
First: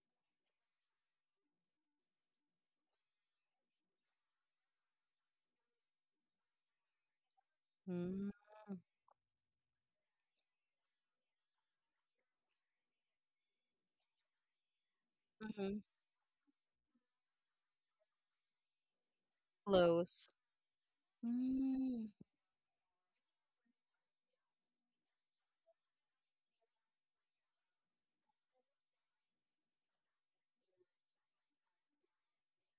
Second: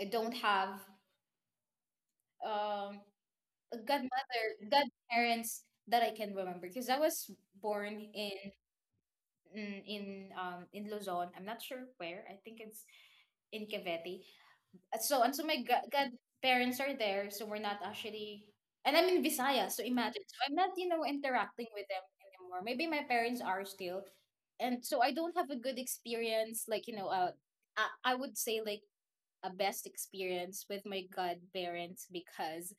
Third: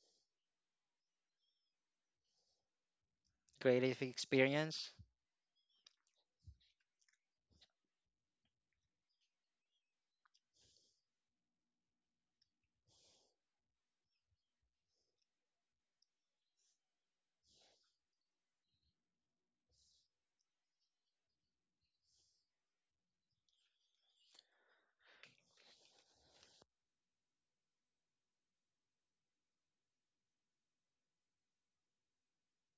[SPEAKER 1] I don't have um a
[SPEAKER 2] great
[SPEAKER 1] godmother
[SPEAKER 2] experience.
[SPEAKER 1] godparents that I can remember because I was born
[SPEAKER 3] Mm-hmm.
[SPEAKER 1] in in, in Luzon. I'm not sure where. I think it's in Cavite. So and so my godparents are there, so we're not actually and I'm in Visayas, so imagine.
[SPEAKER 3] Close.
[SPEAKER 1] So I'm not, you know, interacting with them
[SPEAKER 3] Mm-hmm.
[SPEAKER 1] anymore. Maybe my parents are still. And so I don't have a good experience, like, I would say like a best experience with my godparents because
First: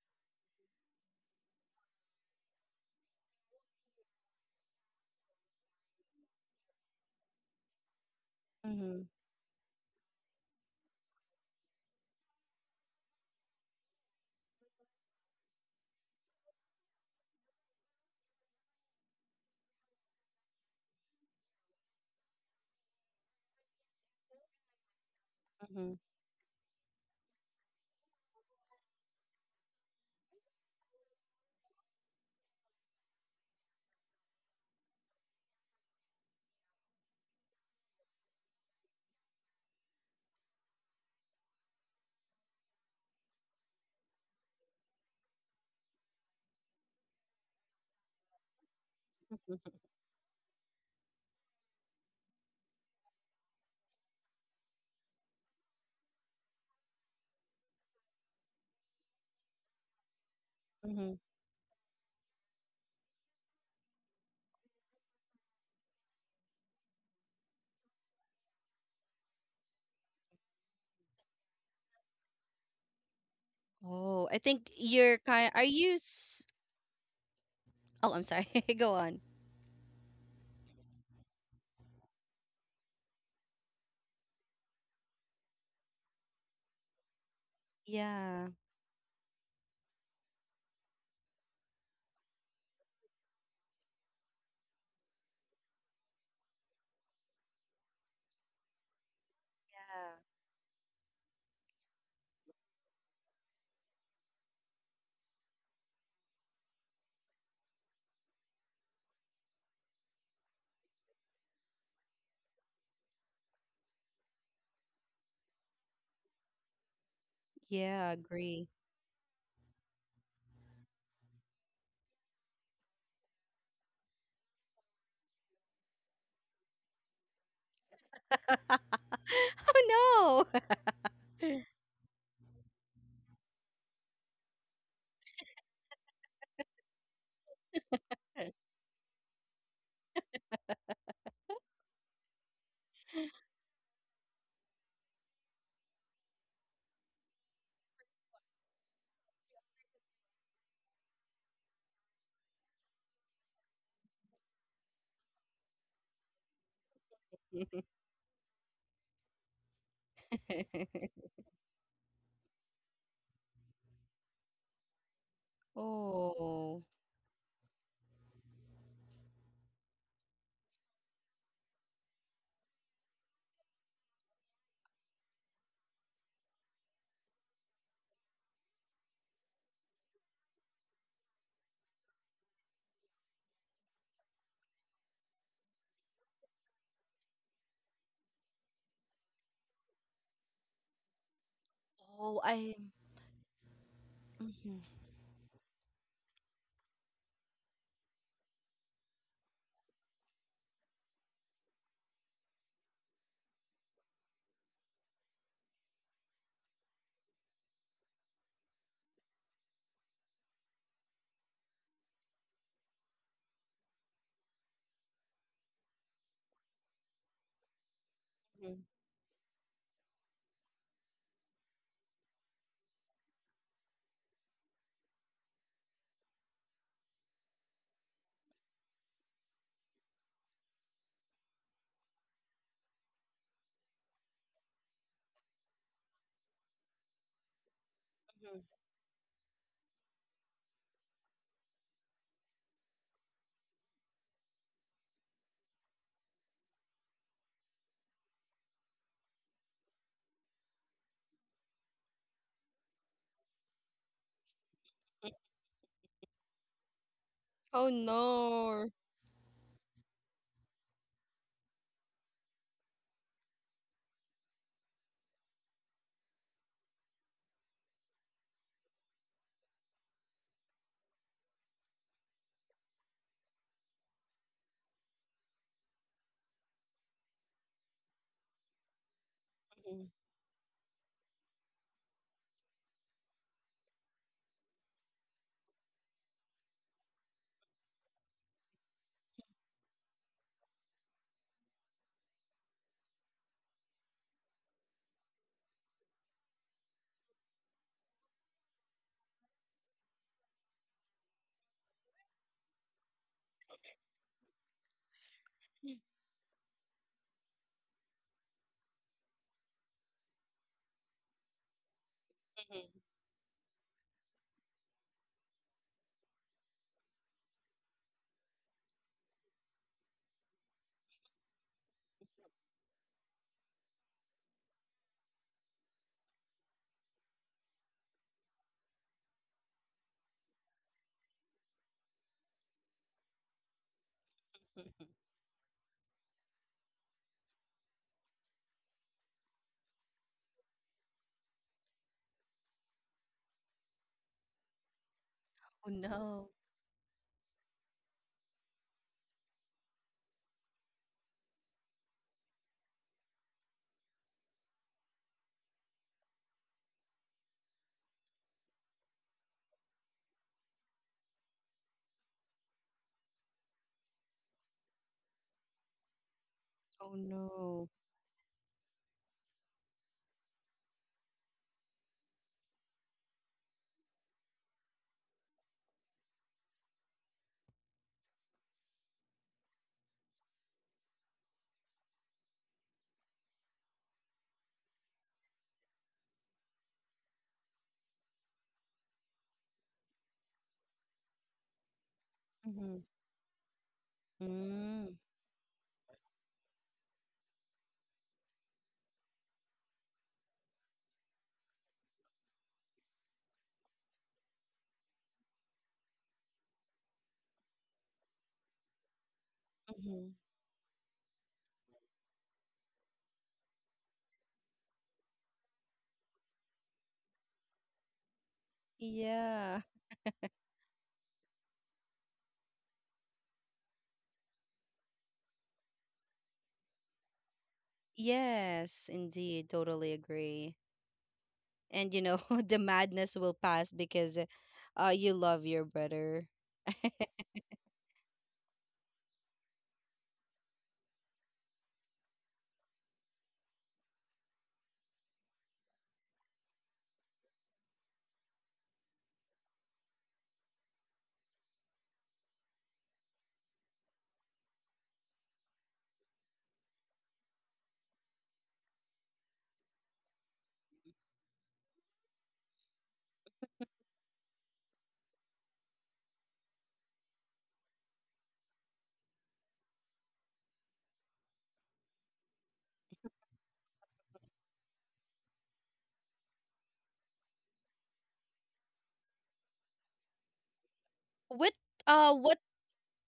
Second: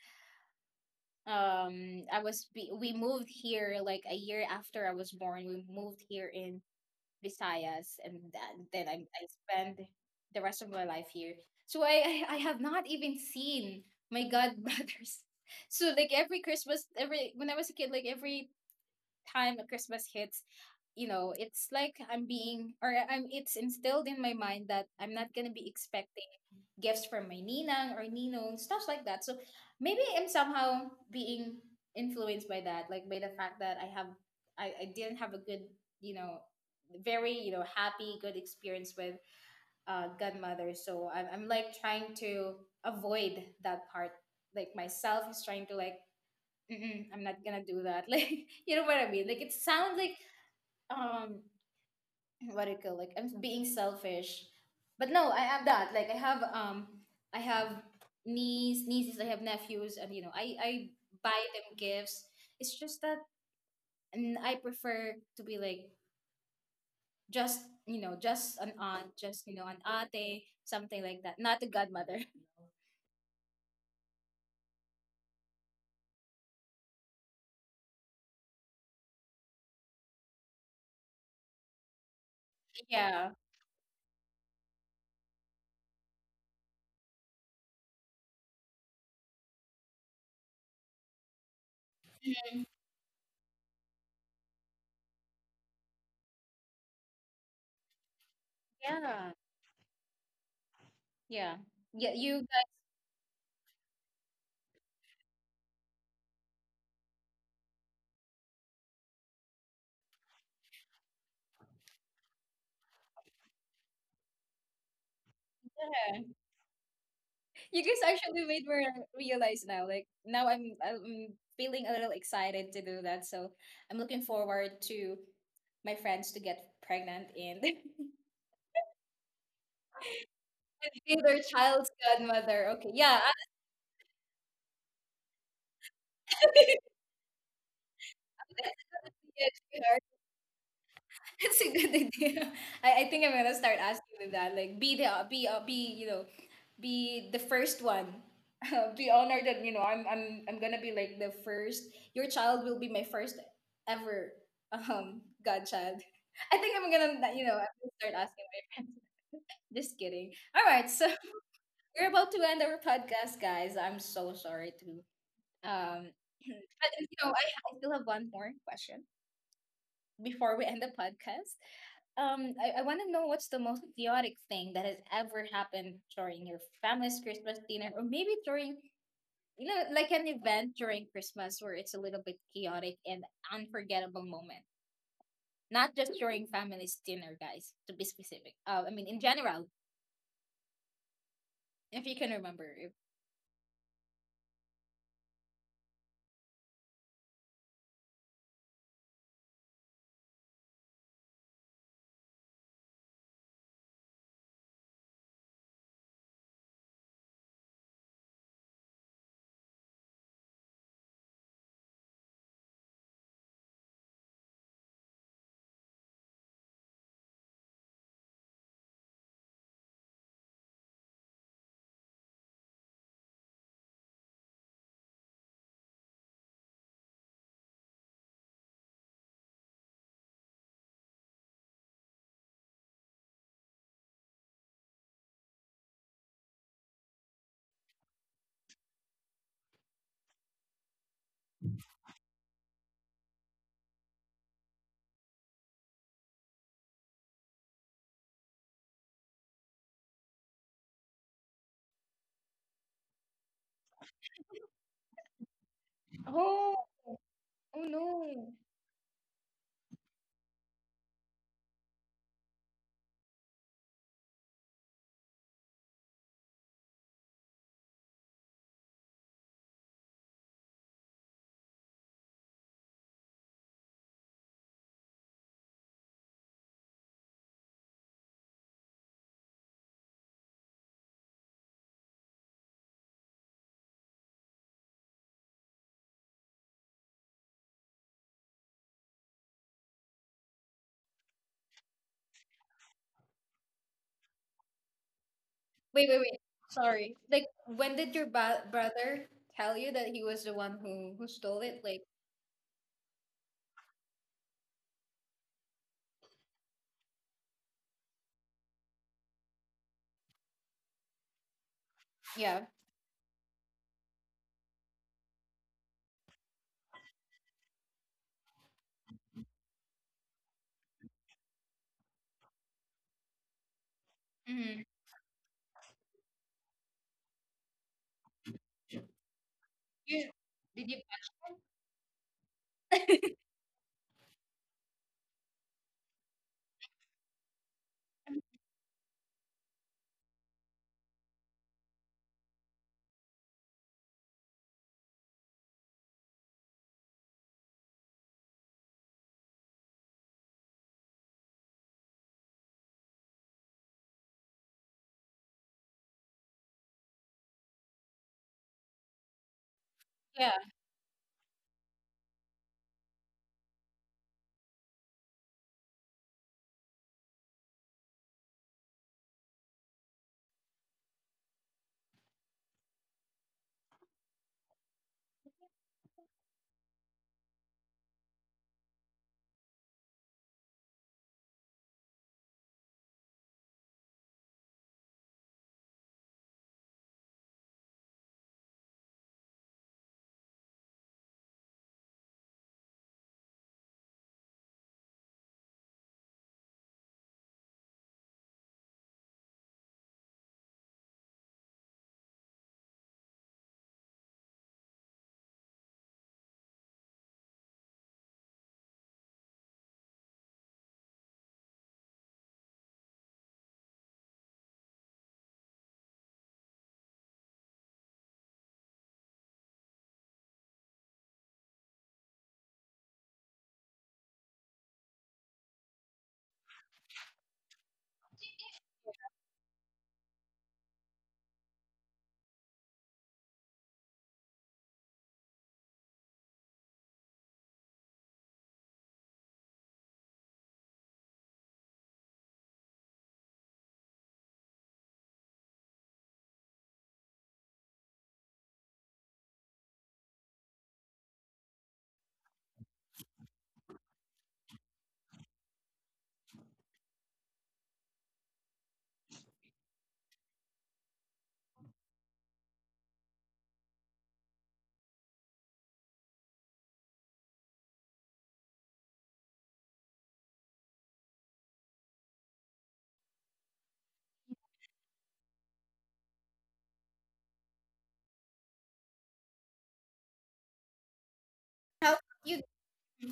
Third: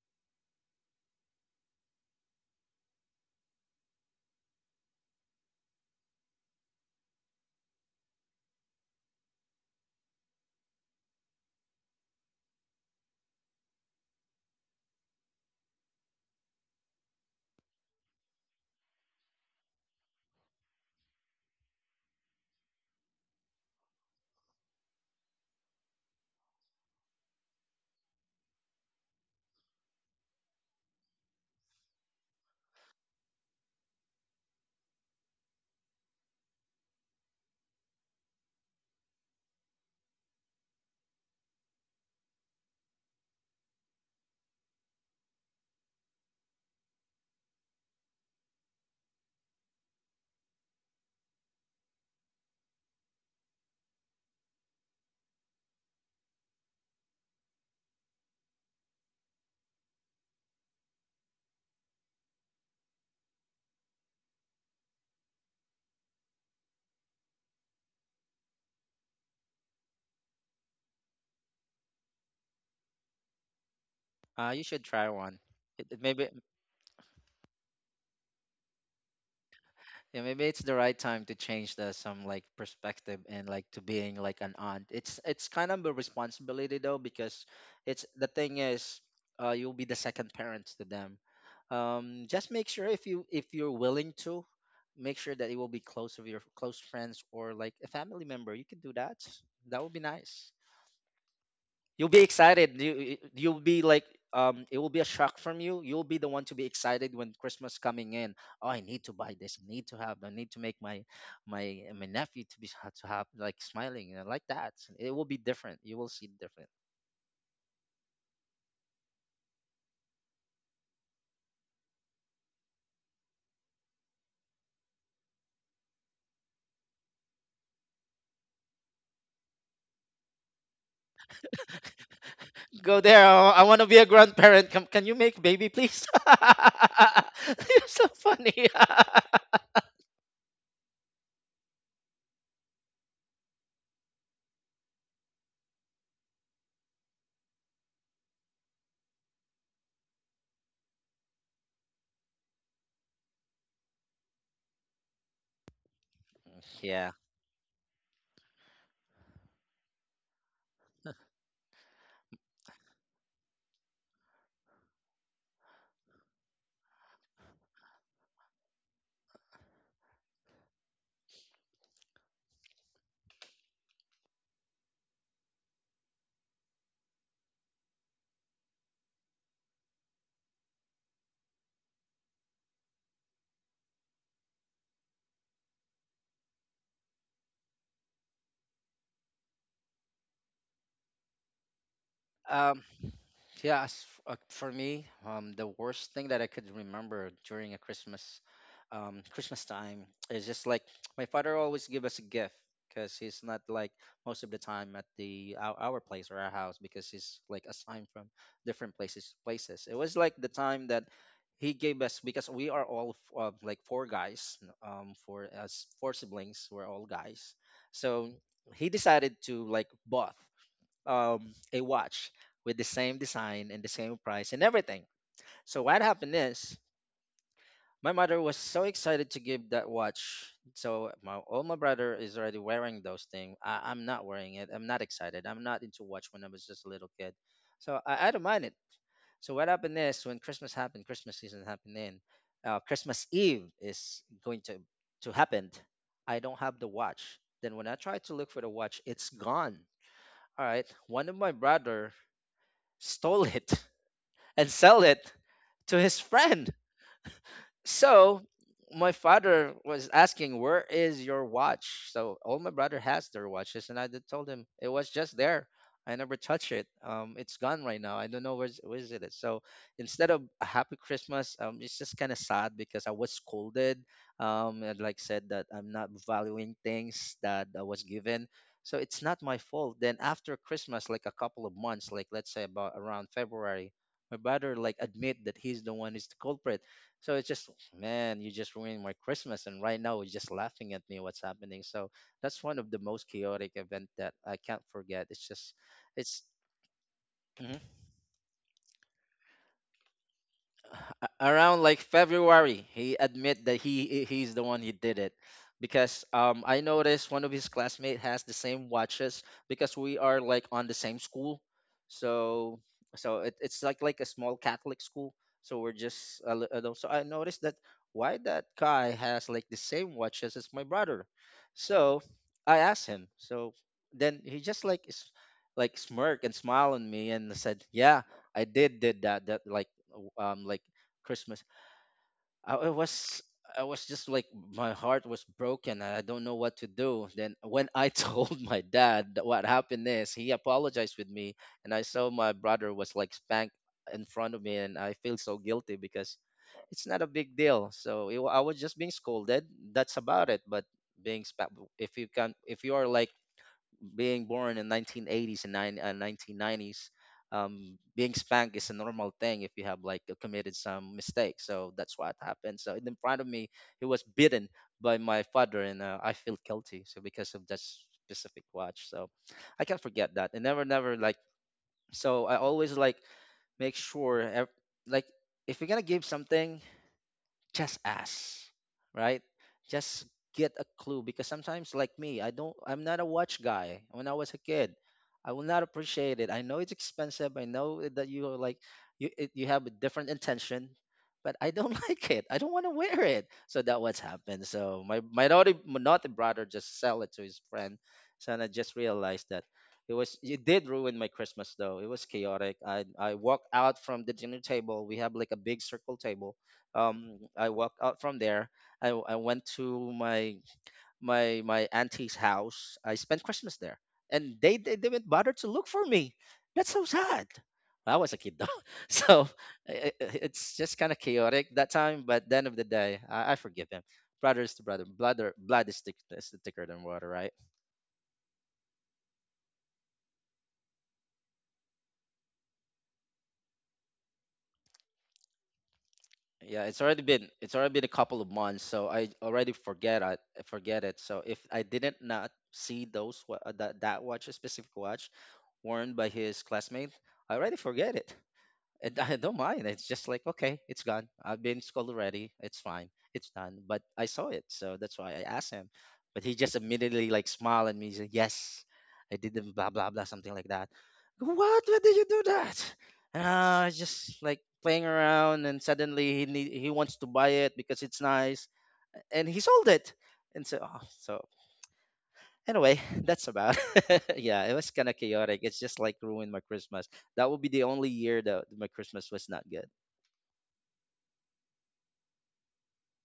[SPEAKER 1] I was we moved here like a year after I was born. We moved here in Visayas, and then I,
[SPEAKER 3] Mm-hmm.
[SPEAKER 1] I spend the rest of my life here. So I have not even seen my godbrothers. So like every Christmas, every when I was a kid, like every time a Christmas hits, you know, it's like I'm being or I'm it's instilled in my mind that I'm not gonna be expected gifts from my ninang or ninong, stuff like that. So maybe I'm somehow being influenced by that, like by the fact that I have, I didn't have a good, you know, very, happy, good experience with godmother. So I'm like trying to avoid that part. Like myself is trying to like, mm-mm, I'm not gonna do that. Like, you know what I mean? Like it sounds like um what do you call like I'm being selfish. But no, I have that. Like I have nieces, I have nephews and I
[SPEAKER 3] Mm-hmm.
[SPEAKER 1] buy them gifts. It's just that and I prefer to be like just just an aunt, just an ate, something like that. Not a godmother.
[SPEAKER 3] Oh, I
[SPEAKER 2] You
[SPEAKER 3] think
[SPEAKER 2] should try
[SPEAKER 3] you're
[SPEAKER 2] one.
[SPEAKER 3] kind. Are
[SPEAKER 2] It,
[SPEAKER 3] you?
[SPEAKER 2] it maybe
[SPEAKER 3] Oh, I'm sorry. Go on.
[SPEAKER 2] yeah, maybe it's the right time to change the some like perspective
[SPEAKER 1] Yeah.
[SPEAKER 2] and like to being like an aunt. It's kind of a responsibility though, because it's the
[SPEAKER 3] Yeah.
[SPEAKER 2] thing is uh, you'll be the second parents to them. Just make sure if you if you're willing to make sure that it will be close of your close friends or like a family member. You can do that.
[SPEAKER 1] Yeah.
[SPEAKER 2] That would be nice.
[SPEAKER 1] Yeah.
[SPEAKER 2] You'll
[SPEAKER 1] Yeah,
[SPEAKER 2] be excited. You will be like, um, it will be a shock from you. You'll be the one to be excited when Christmas coming in. Oh, I need to buy this. I need to have. I need to make my my nephew to be to have like smiling, you know, like that. It will be different. You will
[SPEAKER 1] guys,
[SPEAKER 2] see different.
[SPEAKER 3] Yeah.
[SPEAKER 1] you
[SPEAKER 3] Yeah.
[SPEAKER 1] guys actually
[SPEAKER 3] Agree.
[SPEAKER 1] made me realize now. Like now, I'm feeling a little excited to do that. So I'm looking forward to my friends to get pregnant and be
[SPEAKER 3] Oh
[SPEAKER 1] their child's godmother. Okay,
[SPEAKER 2] Go
[SPEAKER 1] yeah,
[SPEAKER 2] there.
[SPEAKER 1] I-
[SPEAKER 2] Oh, I want to be a grandparent. Come, can you make baby please?
[SPEAKER 1] that's
[SPEAKER 2] You're so funny.
[SPEAKER 1] a good idea. That's a good idea. I think I'm gonna start asking them that. Like, be the be you know, be the first one. Be honored that I'm gonna be like the first. Your child will be my first ever godchild. I think I'm
[SPEAKER 2] Yeah.
[SPEAKER 1] gonna you know
[SPEAKER 3] no.
[SPEAKER 1] I'm gonna start asking my friends. Just kidding. All right, so we're about to end our podcast, guys. I'm so sorry to. Um,
[SPEAKER 3] Oh.
[SPEAKER 1] but you know, I still have one more question before we end the podcast. I want to know what's the most chaotic thing that has ever happened during your family's Christmas dinner, or maybe during like an event during Christmas where it's a little bit chaotic and unforgettable moment. Not just during family's dinner, guys. To be specific, I mean in general, if you can
[SPEAKER 3] Oh,
[SPEAKER 1] remember.
[SPEAKER 3] I.
[SPEAKER 2] Um,
[SPEAKER 1] If...
[SPEAKER 2] yeah, as for
[SPEAKER 3] Mm-hmm.
[SPEAKER 2] me, the worst thing that I could remember during a Christmas, Christmas time is just like my father always give us a gift because he's not like most of the time at our place or our house because he's like assigned from different places. Places. It was like the time that he gave us because we are all like four guys, for us four siblings, we're all guys. So
[SPEAKER 3] Hmm.
[SPEAKER 2] he decided to like both, a watch with the same design and the same price and everything. So what happened is my mother was so excited to give that watch. So my all my brother is already wearing those things. I'm not wearing it. I'm not excited. I'm not into watch when I was just a little kid. So I don't mind it. So what happened is when Christmas happened, Christmas season happened in, Christmas Eve is going to happen. I don't have the watch. Then when I try to look for the watch, it's gone. All right. One of my brother stole it, and sell it to his
[SPEAKER 1] Oh,
[SPEAKER 2] friend.
[SPEAKER 1] oh
[SPEAKER 3] Oh
[SPEAKER 1] no.
[SPEAKER 2] So
[SPEAKER 3] no.
[SPEAKER 2] my father was asking, "Where is your watch?" So all my brother has their watches, and I did told him it was just there. I never touch it. It's gone right now. I don't know where is it. So instead of a happy Christmas, it's just kind of sad because I was scolded. And like said that I'm not valuing things that I was given. So it's not my
[SPEAKER 3] Mm-hmm.
[SPEAKER 2] fault. Then after Christmas, like a couple of months, like let's say about around February, my brother like admit that he's the one is the culprit. So it's just, man, you just ruined my Christmas, and right now you're just laughing at me. What's happening? So that's one of the most chaotic event that I can't forget. It's just,
[SPEAKER 1] Wait, wait, wait.
[SPEAKER 2] it's
[SPEAKER 1] Sorry. Like, when did your brother tell you that he was the one who stole it? Like,
[SPEAKER 2] around like February, he admit that he's the one he did it because um, I noticed one of his classmates has the same watches because we are like on the same school,
[SPEAKER 1] yeah.
[SPEAKER 2] so so it, it's like a small Catholic school. So we're just a little, so I noticed that why that guy has like the same watches as my brother, so I asked him. So then
[SPEAKER 1] Mm-hmm.
[SPEAKER 2] he just like like smirk and smile on me and said, yeah. I did that that like,
[SPEAKER 1] You, did you
[SPEAKER 2] like
[SPEAKER 1] catch him?
[SPEAKER 2] Christmas. I was, I was just like, my heart was broken. I don't know what to do. Then when I told my dad that what happened is, he apologized with me, and I saw my brother was like spanked in front of me, and I feel
[SPEAKER 3] Oh
[SPEAKER 2] so guilty
[SPEAKER 3] no.
[SPEAKER 2] because it's not a big deal. So I was just being scolded. That's about it. But being spanked, if you are like being born in 1980s and nine 1990s, being spanked is a normal thing if you have
[SPEAKER 1] Yeah.
[SPEAKER 2] like committed some mistake, so that's what happened. So in front of me he was beaten by my father, and I feel
[SPEAKER 3] Oh
[SPEAKER 2] guilty, so because
[SPEAKER 3] no.
[SPEAKER 2] of that specific watch, so I can't forget that. And never never like, so I always like make sure like, if you're gonna give something, just ask, right? Just get a clue. Because sometimes like me, I'm not a watch guy. When I was a kid, I will not appreciate it. I know it's expensive. I know that you are like you have a different intention, but I don't like it. I
[SPEAKER 3] Mm-hmm.
[SPEAKER 2] don't want to wear it. So that what's happened.
[SPEAKER 3] Mm-hmm.
[SPEAKER 2] So my naughty brother just sell it to his friend. So, and I just realized that it did ruin my Christmas, though. It was chaotic. I walked out from the dinner table. We have like a big circle table. I walked out from there. I went to my auntie's house. I spent Christmas there, and they didn't bother to look for me. That's so sad. I was a kid though. So
[SPEAKER 3] Yeah.
[SPEAKER 2] it's just kind of chaotic that time. But at the end of the day, I forgive him. Brother is to brother. Blood is thicker than water, right?
[SPEAKER 3] Yes, indeed. Totally agree. And you know, the madness will pass because you love your brother.
[SPEAKER 2] Yeah, it's already been a couple of months, so I already forget. I forget it. So if I didn't not see that watch, a specific watch worn by his classmate, I already forget it. And I don't mind. It's just like, okay, it's gone. I've been school already. It's fine. It's done. But I saw it. So that's why I asked him. But he just immediately like smiled at me. He said, yes, I did them, blah, blah, blah, something like that. What? Why did you do that? And I was just like playing around. And suddenly he wants to buy it because it's nice. And he sold it. And so anyway, that's about. Yeah, it was kind of chaotic. It's just like ruined my Christmas. That will be the only year that my Christmas was not good.
[SPEAKER 3] What
[SPEAKER 1] How you?
[SPEAKER 3] what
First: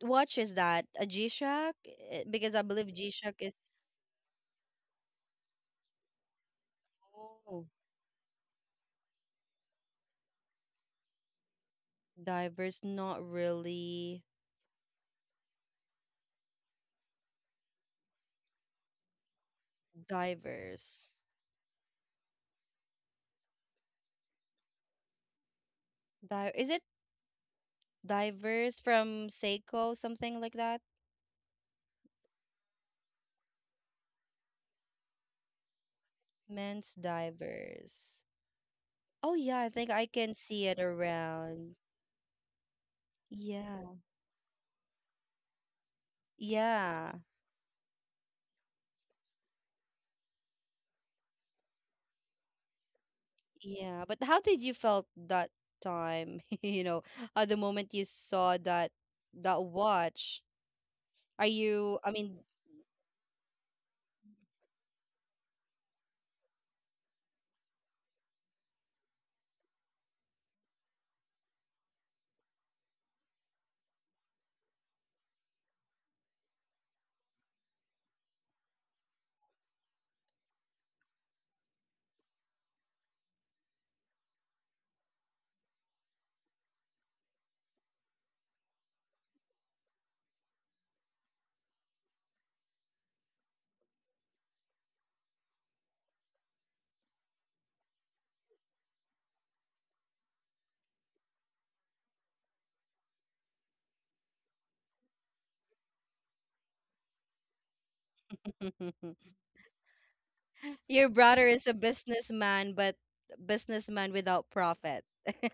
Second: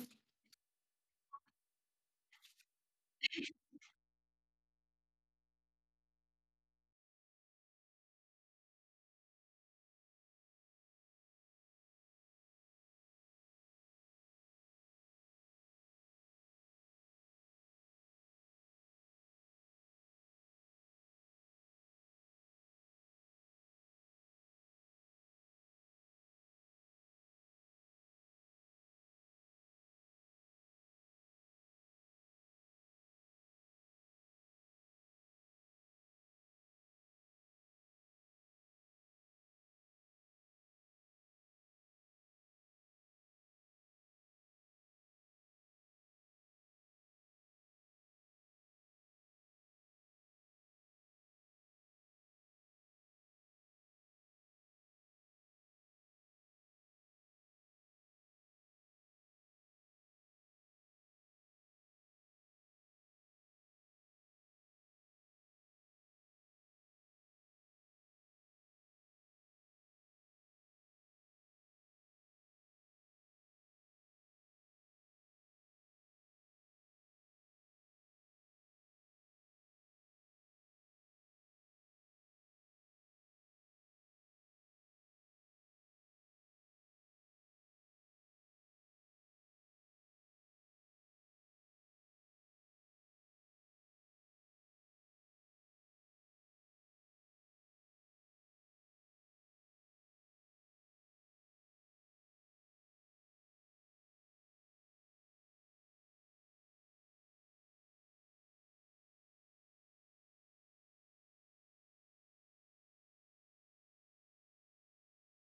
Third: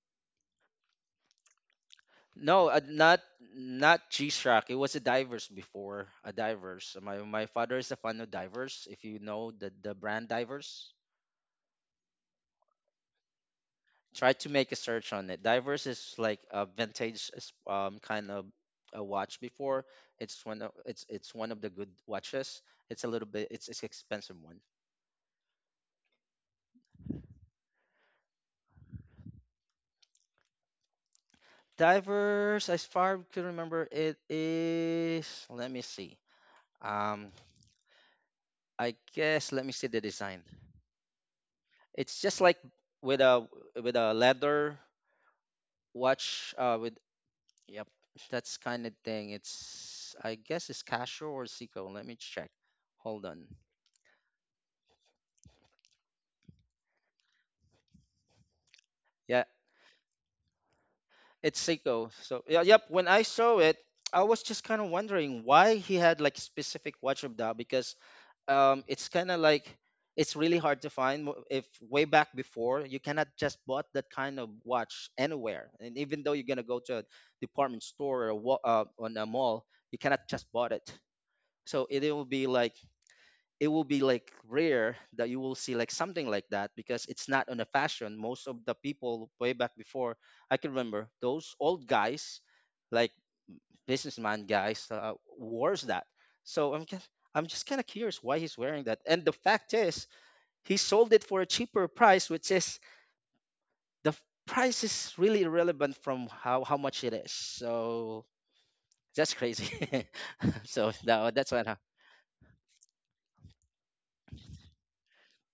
[SPEAKER 3] watch is that? A G-Shock? Eh, because I
[SPEAKER 2] No,
[SPEAKER 3] believe
[SPEAKER 2] not
[SPEAKER 3] G-Shock is
[SPEAKER 2] not G-Shock. It was a divers before a divers. My
[SPEAKER 3] oh,
[SPEAKER 2] father is a fan of divers. If you know the brand divers,
[SPEAKER 3] diverse, not really.
[SPEAKER 2] try to make a search on it. Divers is like a vintage kind of a watch before. It's one of it's
[SPEAKER 3] Diverse.
[SPEAKER 2] it's one of the good watches. It's a little bit it's expensive one.
[SPEAKER 3] Di, is it diverse from Seiko, something like that?
[SPEAKER 2] Divers, as far as I can remember, it is. Let me see.
[SPEAKER 3] Men's
[SPEAKER 2] Um,
[SPEAKER 3] diverse.
[SPEAKER 2] I
[SPEAKER 3] Oh
[SPEAKER 2] guess
[SPEAKER 3] yeah,
[SPEAKER 2] let
[SPEAKER 3] I
[SPEAKER 2] me see
[SPEAKER 3] think
[SPEAKER 2] the
[SPEAKER 3] I can
[SPEAKER 2] design.
[SPEAKER 3] see it around.
[SPEAKER 2] It's just like with a with
[SPEAKER 3] Yeah.
[SPEAKER 2] a leather watch. With
[SPEAKER 3] Yeah.
[SPEAKER 2] yep, that's kind of thing. It's I guess it's Casio or Seiko. Let me check. Hold on.
[SPEAKER 3] Yeah. But how did you felt that time, you know, at the moment you saw that
[SPEAKER 2] Yeah,
[SPEAKER 3] that watch? Are
[SPEAKER 2] it's
[SPEAKER 3] you, I
[SPEAKER 2] Seiko.
[SPEAKER 3] mean,
[SPEAKER 2] So yeah, yep. When I saw it, I was just kind of wondering why he had like specific watch of that, because it's kind of like it's really hard to find. If way back before, you cannot just bought that kind of watch anywhere. And even though you're gonna go to a department store or on a mall, you cannot just bought it. So it will be like rare that you will see like something like that, because it's not on a fashion. Most of the people way back before, I can remember those old guys. Like businessman guys wears that. So I'm just kind of curious why he's wearing that. And the fact is, he sold it for a cheaper price, which is the f- price is really irrelevant from how much it is. So that's crazy. So
[SPEAKER 3] your
[SPEAKER 2] that,
[SPEAKER 3] brother
[SPEAKER 2] that's
[SPEAKER 3] is a
[SPEAKER 2] what.
[SPEAKER 3] businessman, but businessman without profit.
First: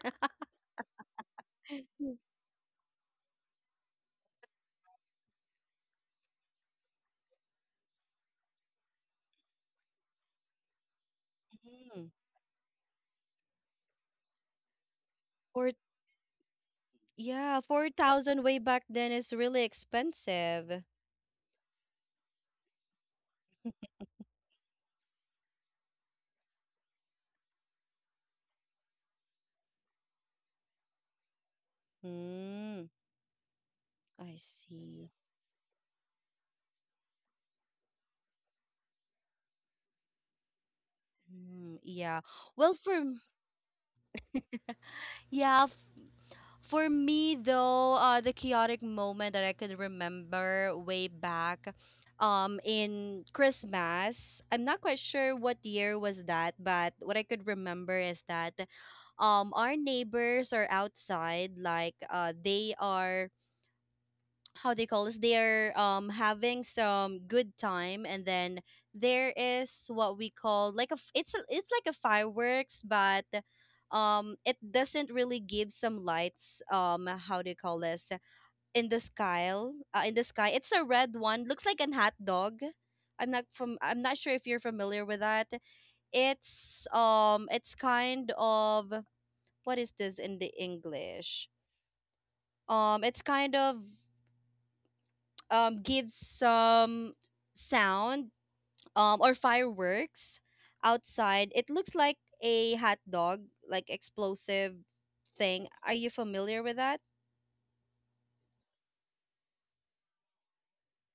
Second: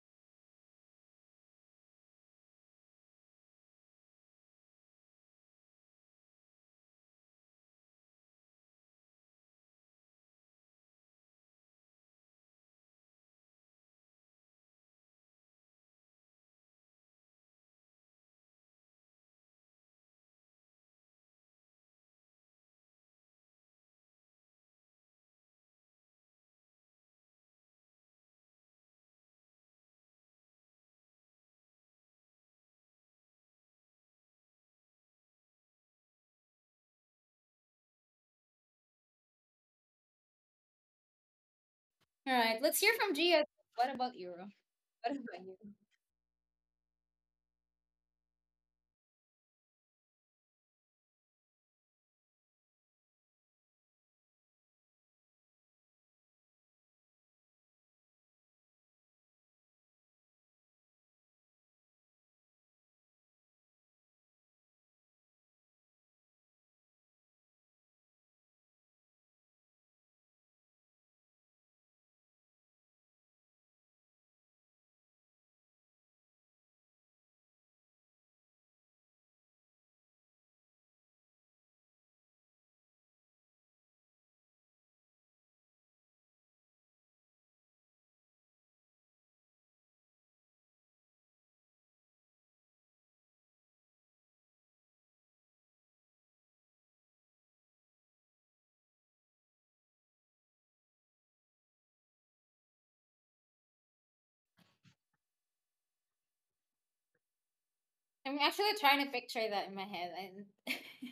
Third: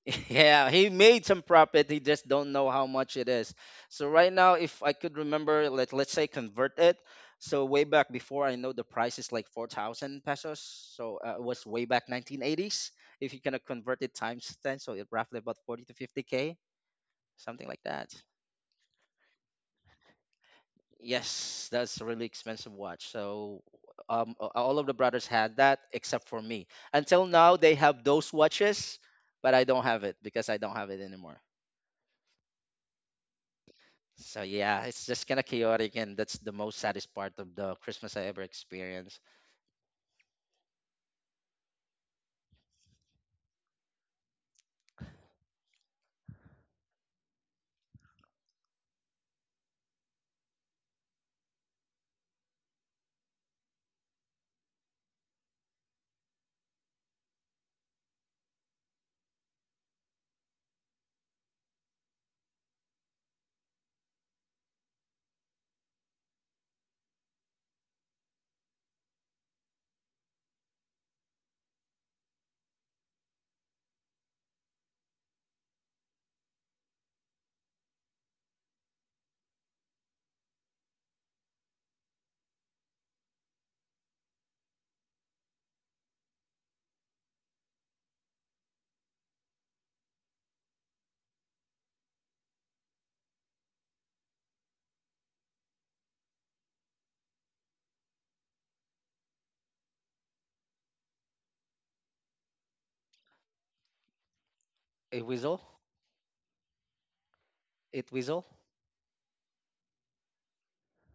[SPEAKER 2] Yeah, he made some profit. He
[SPEAKER 3] Mhm.
[SPEAKER 2] just don't know how much it is. So right now, if I could remember, let's say convert it. So way back before, I know the price is like 4,000 pesos. So it was way back 1980s. If you gonna convert it times ten, so it roughly about
[SPEAKER 3] Or
[SPEAKER 2] 40 to 50K,
[SPEAKER 3] yeah,
[SPEAKER 2] something like that.
[SPEAKER 3] 4,000 way back then is really expensive.
[SPEAKER 2] Yes, that's a really expensive watch. So all of the brothers had that except for me. Until now, they have those watches, but I don't have it because I don't have it anymore.
[SPEAKER 3] Mm,
[SPEAKER 2] So
[SPEAKER 3] I
[SPEAKER 2] yeah, it's
[SPEAKER 3] see.
[SPEAKER 2] just kind of chaotic, and that's the most saddest part of the Christmas I ever experienced.
[SPEAKER 3] Mm, yeah.
[SPEAKER 1] All right,
[SPEAKER 3] Well,
[SPEAKER 1] let's hear from Gia. What about you? Ro? What about you?
[SPEAKER 3] Yeah, for me, though, the chaotic moment that I could remember way back in Christmas, I'm not quite sure what year was that, but what I could remember is that our neighbors are outside, like they are how they call this, they're having some good time, and then there is what we call like a it's a, it's like a fireworks, but it doesn't really give some lights. Um, how do you call this in the sky, in the sky? It's a red one, looks like an hot dog. I'm not from, I'm not sure if you're familiar with that. It's it's kind of, what is this in the English, it's kind of, gives some sound, or fireworks outside. It looks like a hot dog, like explosive
[SPEAKER 2] It whistle?
[SPEAKER 3] thing. Are you familiar with that?
[SPEAKER 2] It
[SPEAKER 1] I'm
[SPEAKER 2] whistle?
[SPEAKER 1] actually trying to picture that in my head. And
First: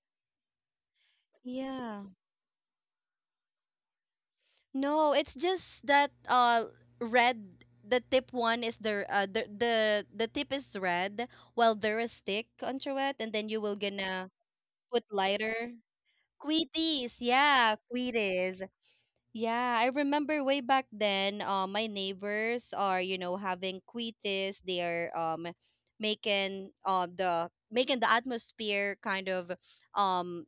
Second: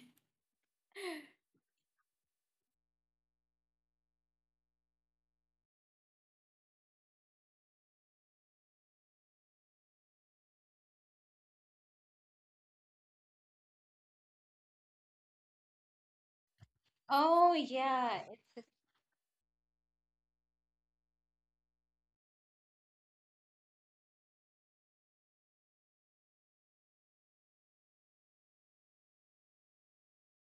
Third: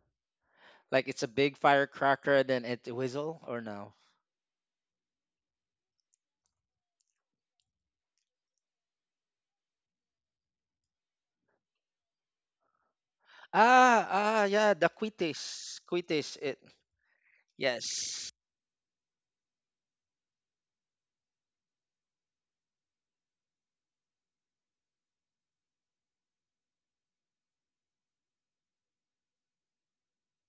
[SPEAKER 2] Like, it's a big
[SPEAKER 3] Yeah.
[SPEAKER 2] firecracker, then it whistle or no?
[SPEAKER 3] No, it's just that red, the tip one is the the tip is red, while there is stick onto it and then you will
[SPEAKER 2] Ah,
[SPEAKER 3] gonna
[SPEAKER 2] ah, yeah, the
[SPEAKER 3] put lighter.
[SPEAKER 2] quites. It
[SPEAKER 1] oh yeah.
[SPEAKER 2] yes.
[SPEAKER 1] It-
[SPEAKER 3] Quitties. Yeah, I remember way back then, my neighbors are, you know, having quites. They are making the making the atmosphere kind of um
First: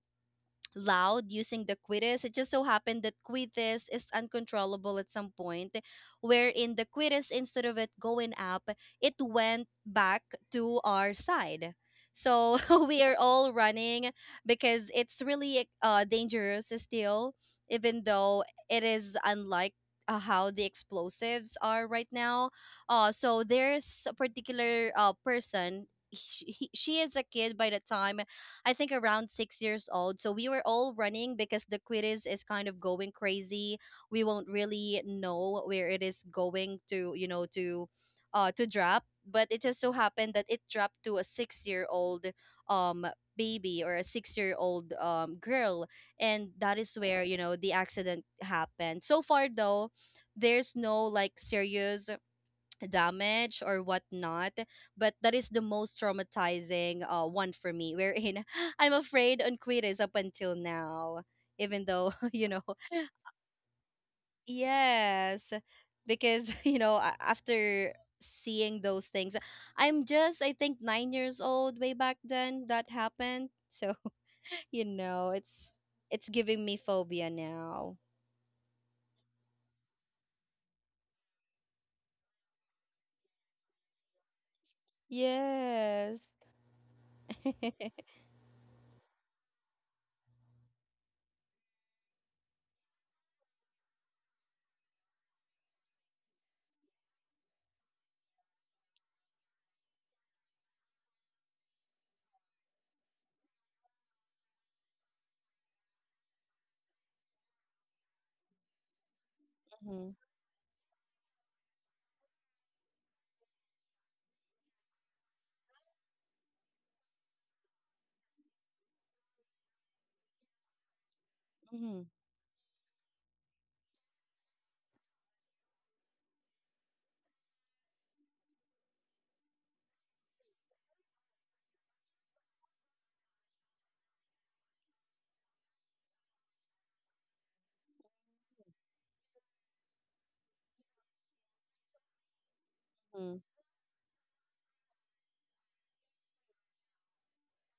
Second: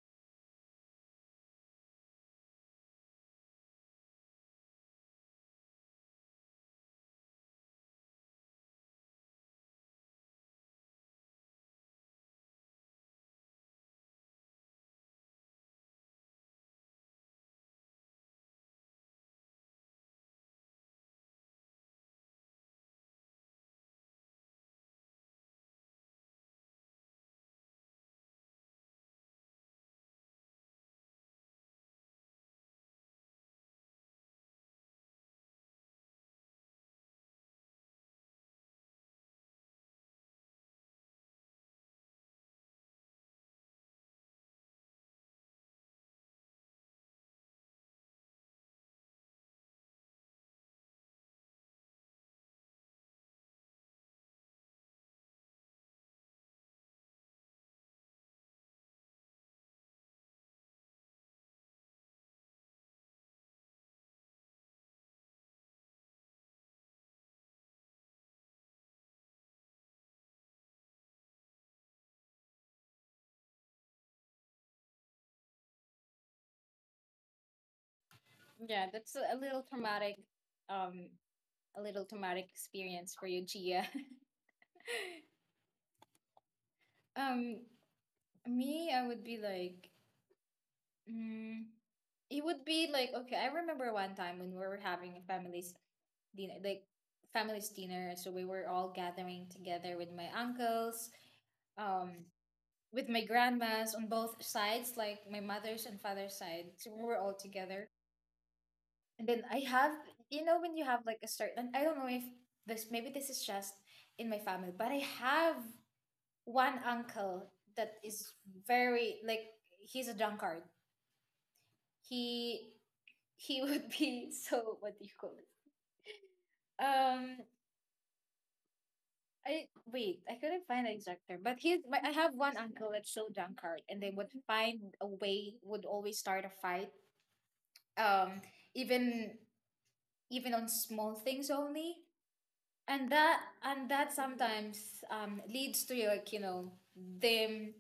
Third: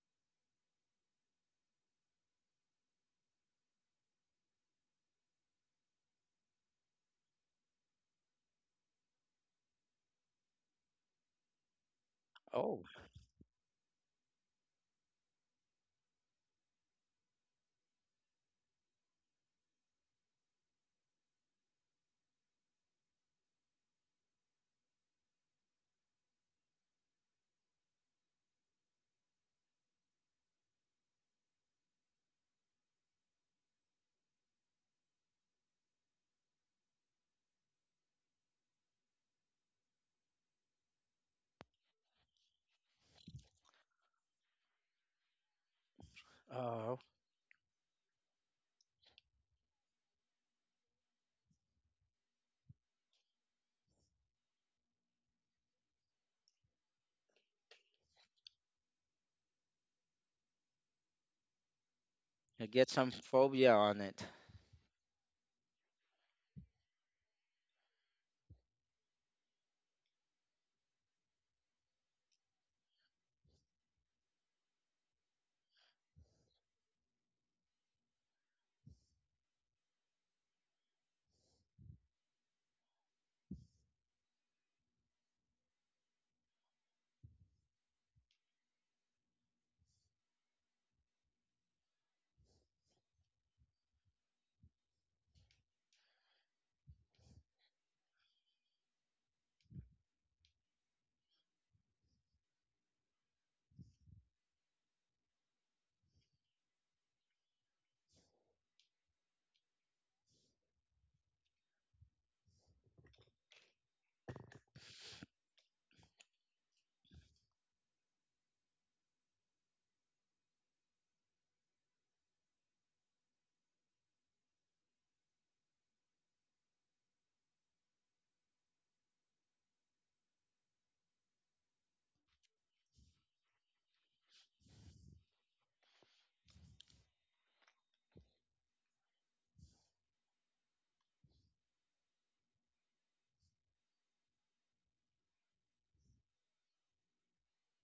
[SPEAKER 3] loud using the quitters. It just so happened that quitters is uncontrollable at some point, wherein the quitters, instead of it going up, it went back to our side. So
[SPEAKER 2] Oh,
[SPEAKER 3] we are all running because it's really dangerous still, even though it is unlike how the explosives are right now. So there's a particular person. She is a kid by the time, I think around 6 years old. So we were all running because the quiz is kind of going crazy. We won't really know where it is going to, you know, to drop. But it just so happened that it dropped to a 6 year old um baby, or a 6 year old girl. And that
[SPEAKER 2] oh,
[SPEAKER 3] is where, you know, the accident happened. So far though, there's no like serious damage or whatnot. But that is the most traumatizing one for me, wherein I'm afraid on Quiris up until now, even though, you know,
[SPEAKER 2] you get some phobia on it.
[SPEAKER 3] yes, because you know, after seeing those things, I'm just, I think, 9 years old way back then that happened. So, you know, it's. It's giving me phobia now.
[SPEAKER 1] yeah, that's um, a little traumatic experience for you, Gia.
[SPEAKER 3] Yes.
[SPEAKER 1] um, me, I would be like, mm, it would be like, okay, I remember one time when we were having a family's dinner, like family's dinner, so we were all gathering together with my uncles, um with my grandmas on both sides, like my mother's and father's side, so we were all together. And then I have,
[SPEAKER 3] Mhm.
[SPEAKER 1] you know, when you have like a certain, I don't know if this, maybe this is just in my family, but I have one uncle that is very like, he's a drunkard.
[SPEAKER 3] Mhm.
[SPEAKER 1] He he would be so, what do you call it? Um, I wait. I couldn't find the exact term, but he's. But I have one uncle that's so drunkard, and they would find a way. Would always start a fight. Um, even even on small things only, and
[SPEAKER 3] Mhm.
[SPEAKER 1] that sometimes leads to like them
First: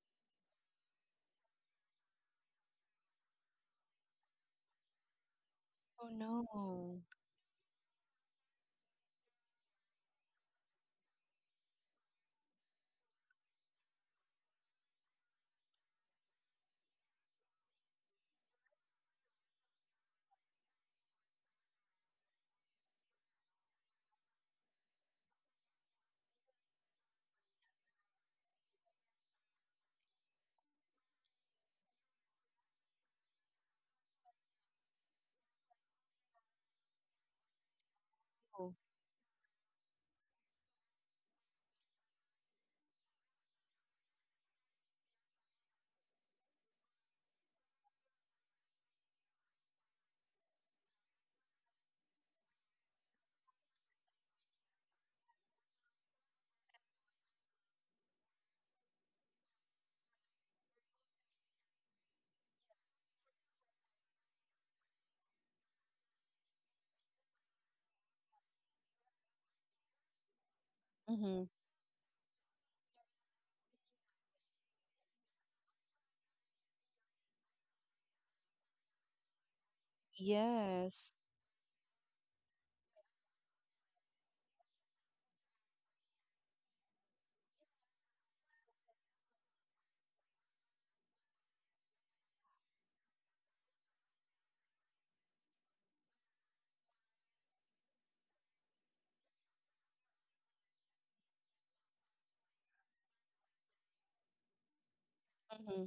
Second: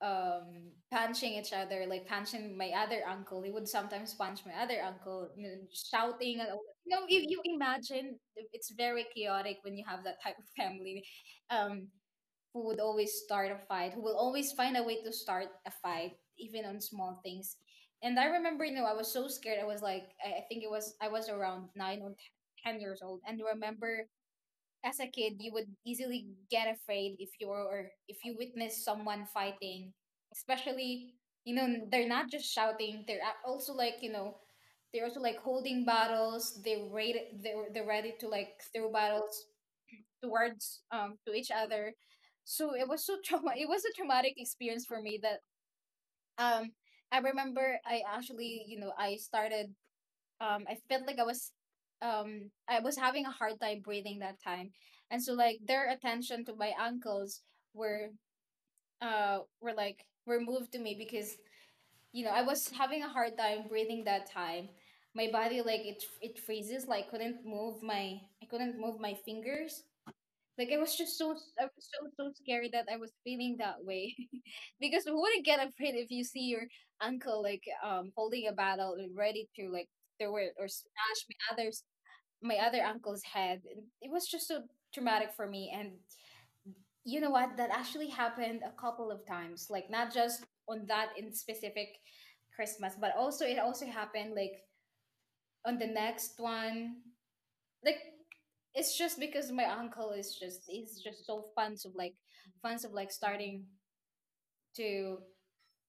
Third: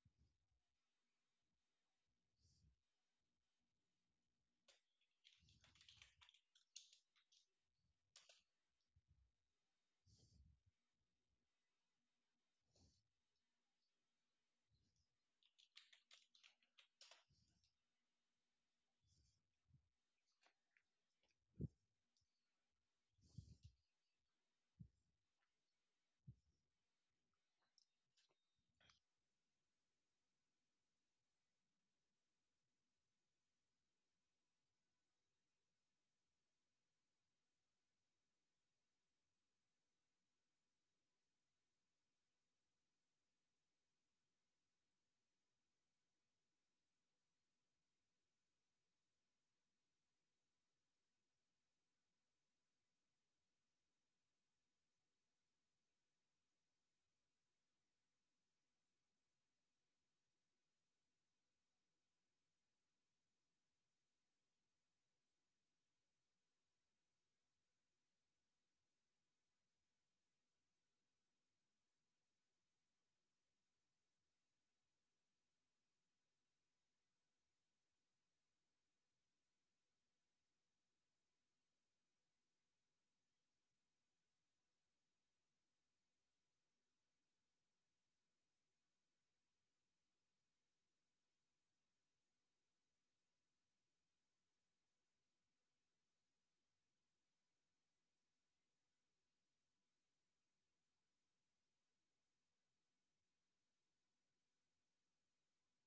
[SPEAKER 1] punching each other, like punching my other uncle. He would sometimes punch my other uncle and then
[SPEAKER 3] Oh
[SPEAKER 1] shouting and all that.
[SPEAKER 3] no.
[SPEAKER 1] If you imagine, it's very chaotic when you have that type of family, um who would always start a fight, who will always find a way to start a fight, even on small things. And I remember, you know, I was so scared. I was like, I think it was, I was around 9 or 10 years old. And remember, as a kid you would easily get afraid if you were or if you witness someone fighting. Especially, you know, they're not just shouting, they're also like, they're also like holding battles. They are ready, they're ready to like throw battles towards to each other. So it was so trauma, it was a traumatic experience for me that um I remember I actually, you know, I started, I felt like I was, I was having a hard time breathing that time. And so like their attention to my ankles were were like were moved to me because I was having a hard time breathing that time. My body, like it freezes, like couldn't move my, I couldn't move my fingers, like I was just so,
[SPEAKER 3] Oh.
[SPEAKER 1] I was so, so scared that I was feeling that way, because who wouldn't get afraid if you see your uncle like holding a battle and ready to like throw it or
[SPEAKER 3] Yes.
[SPEAKER 1] smash my other uncle's head. And it was just so traumatic for me, and you know what? That actually happened a couple of times. Like, not just on that in specific Christmas, but also it also happened like on the next one. Like, it's just because my uncle is just, he's just so fans of like, fans of like starting to,
[SPEAKER 3] Mm-hmm.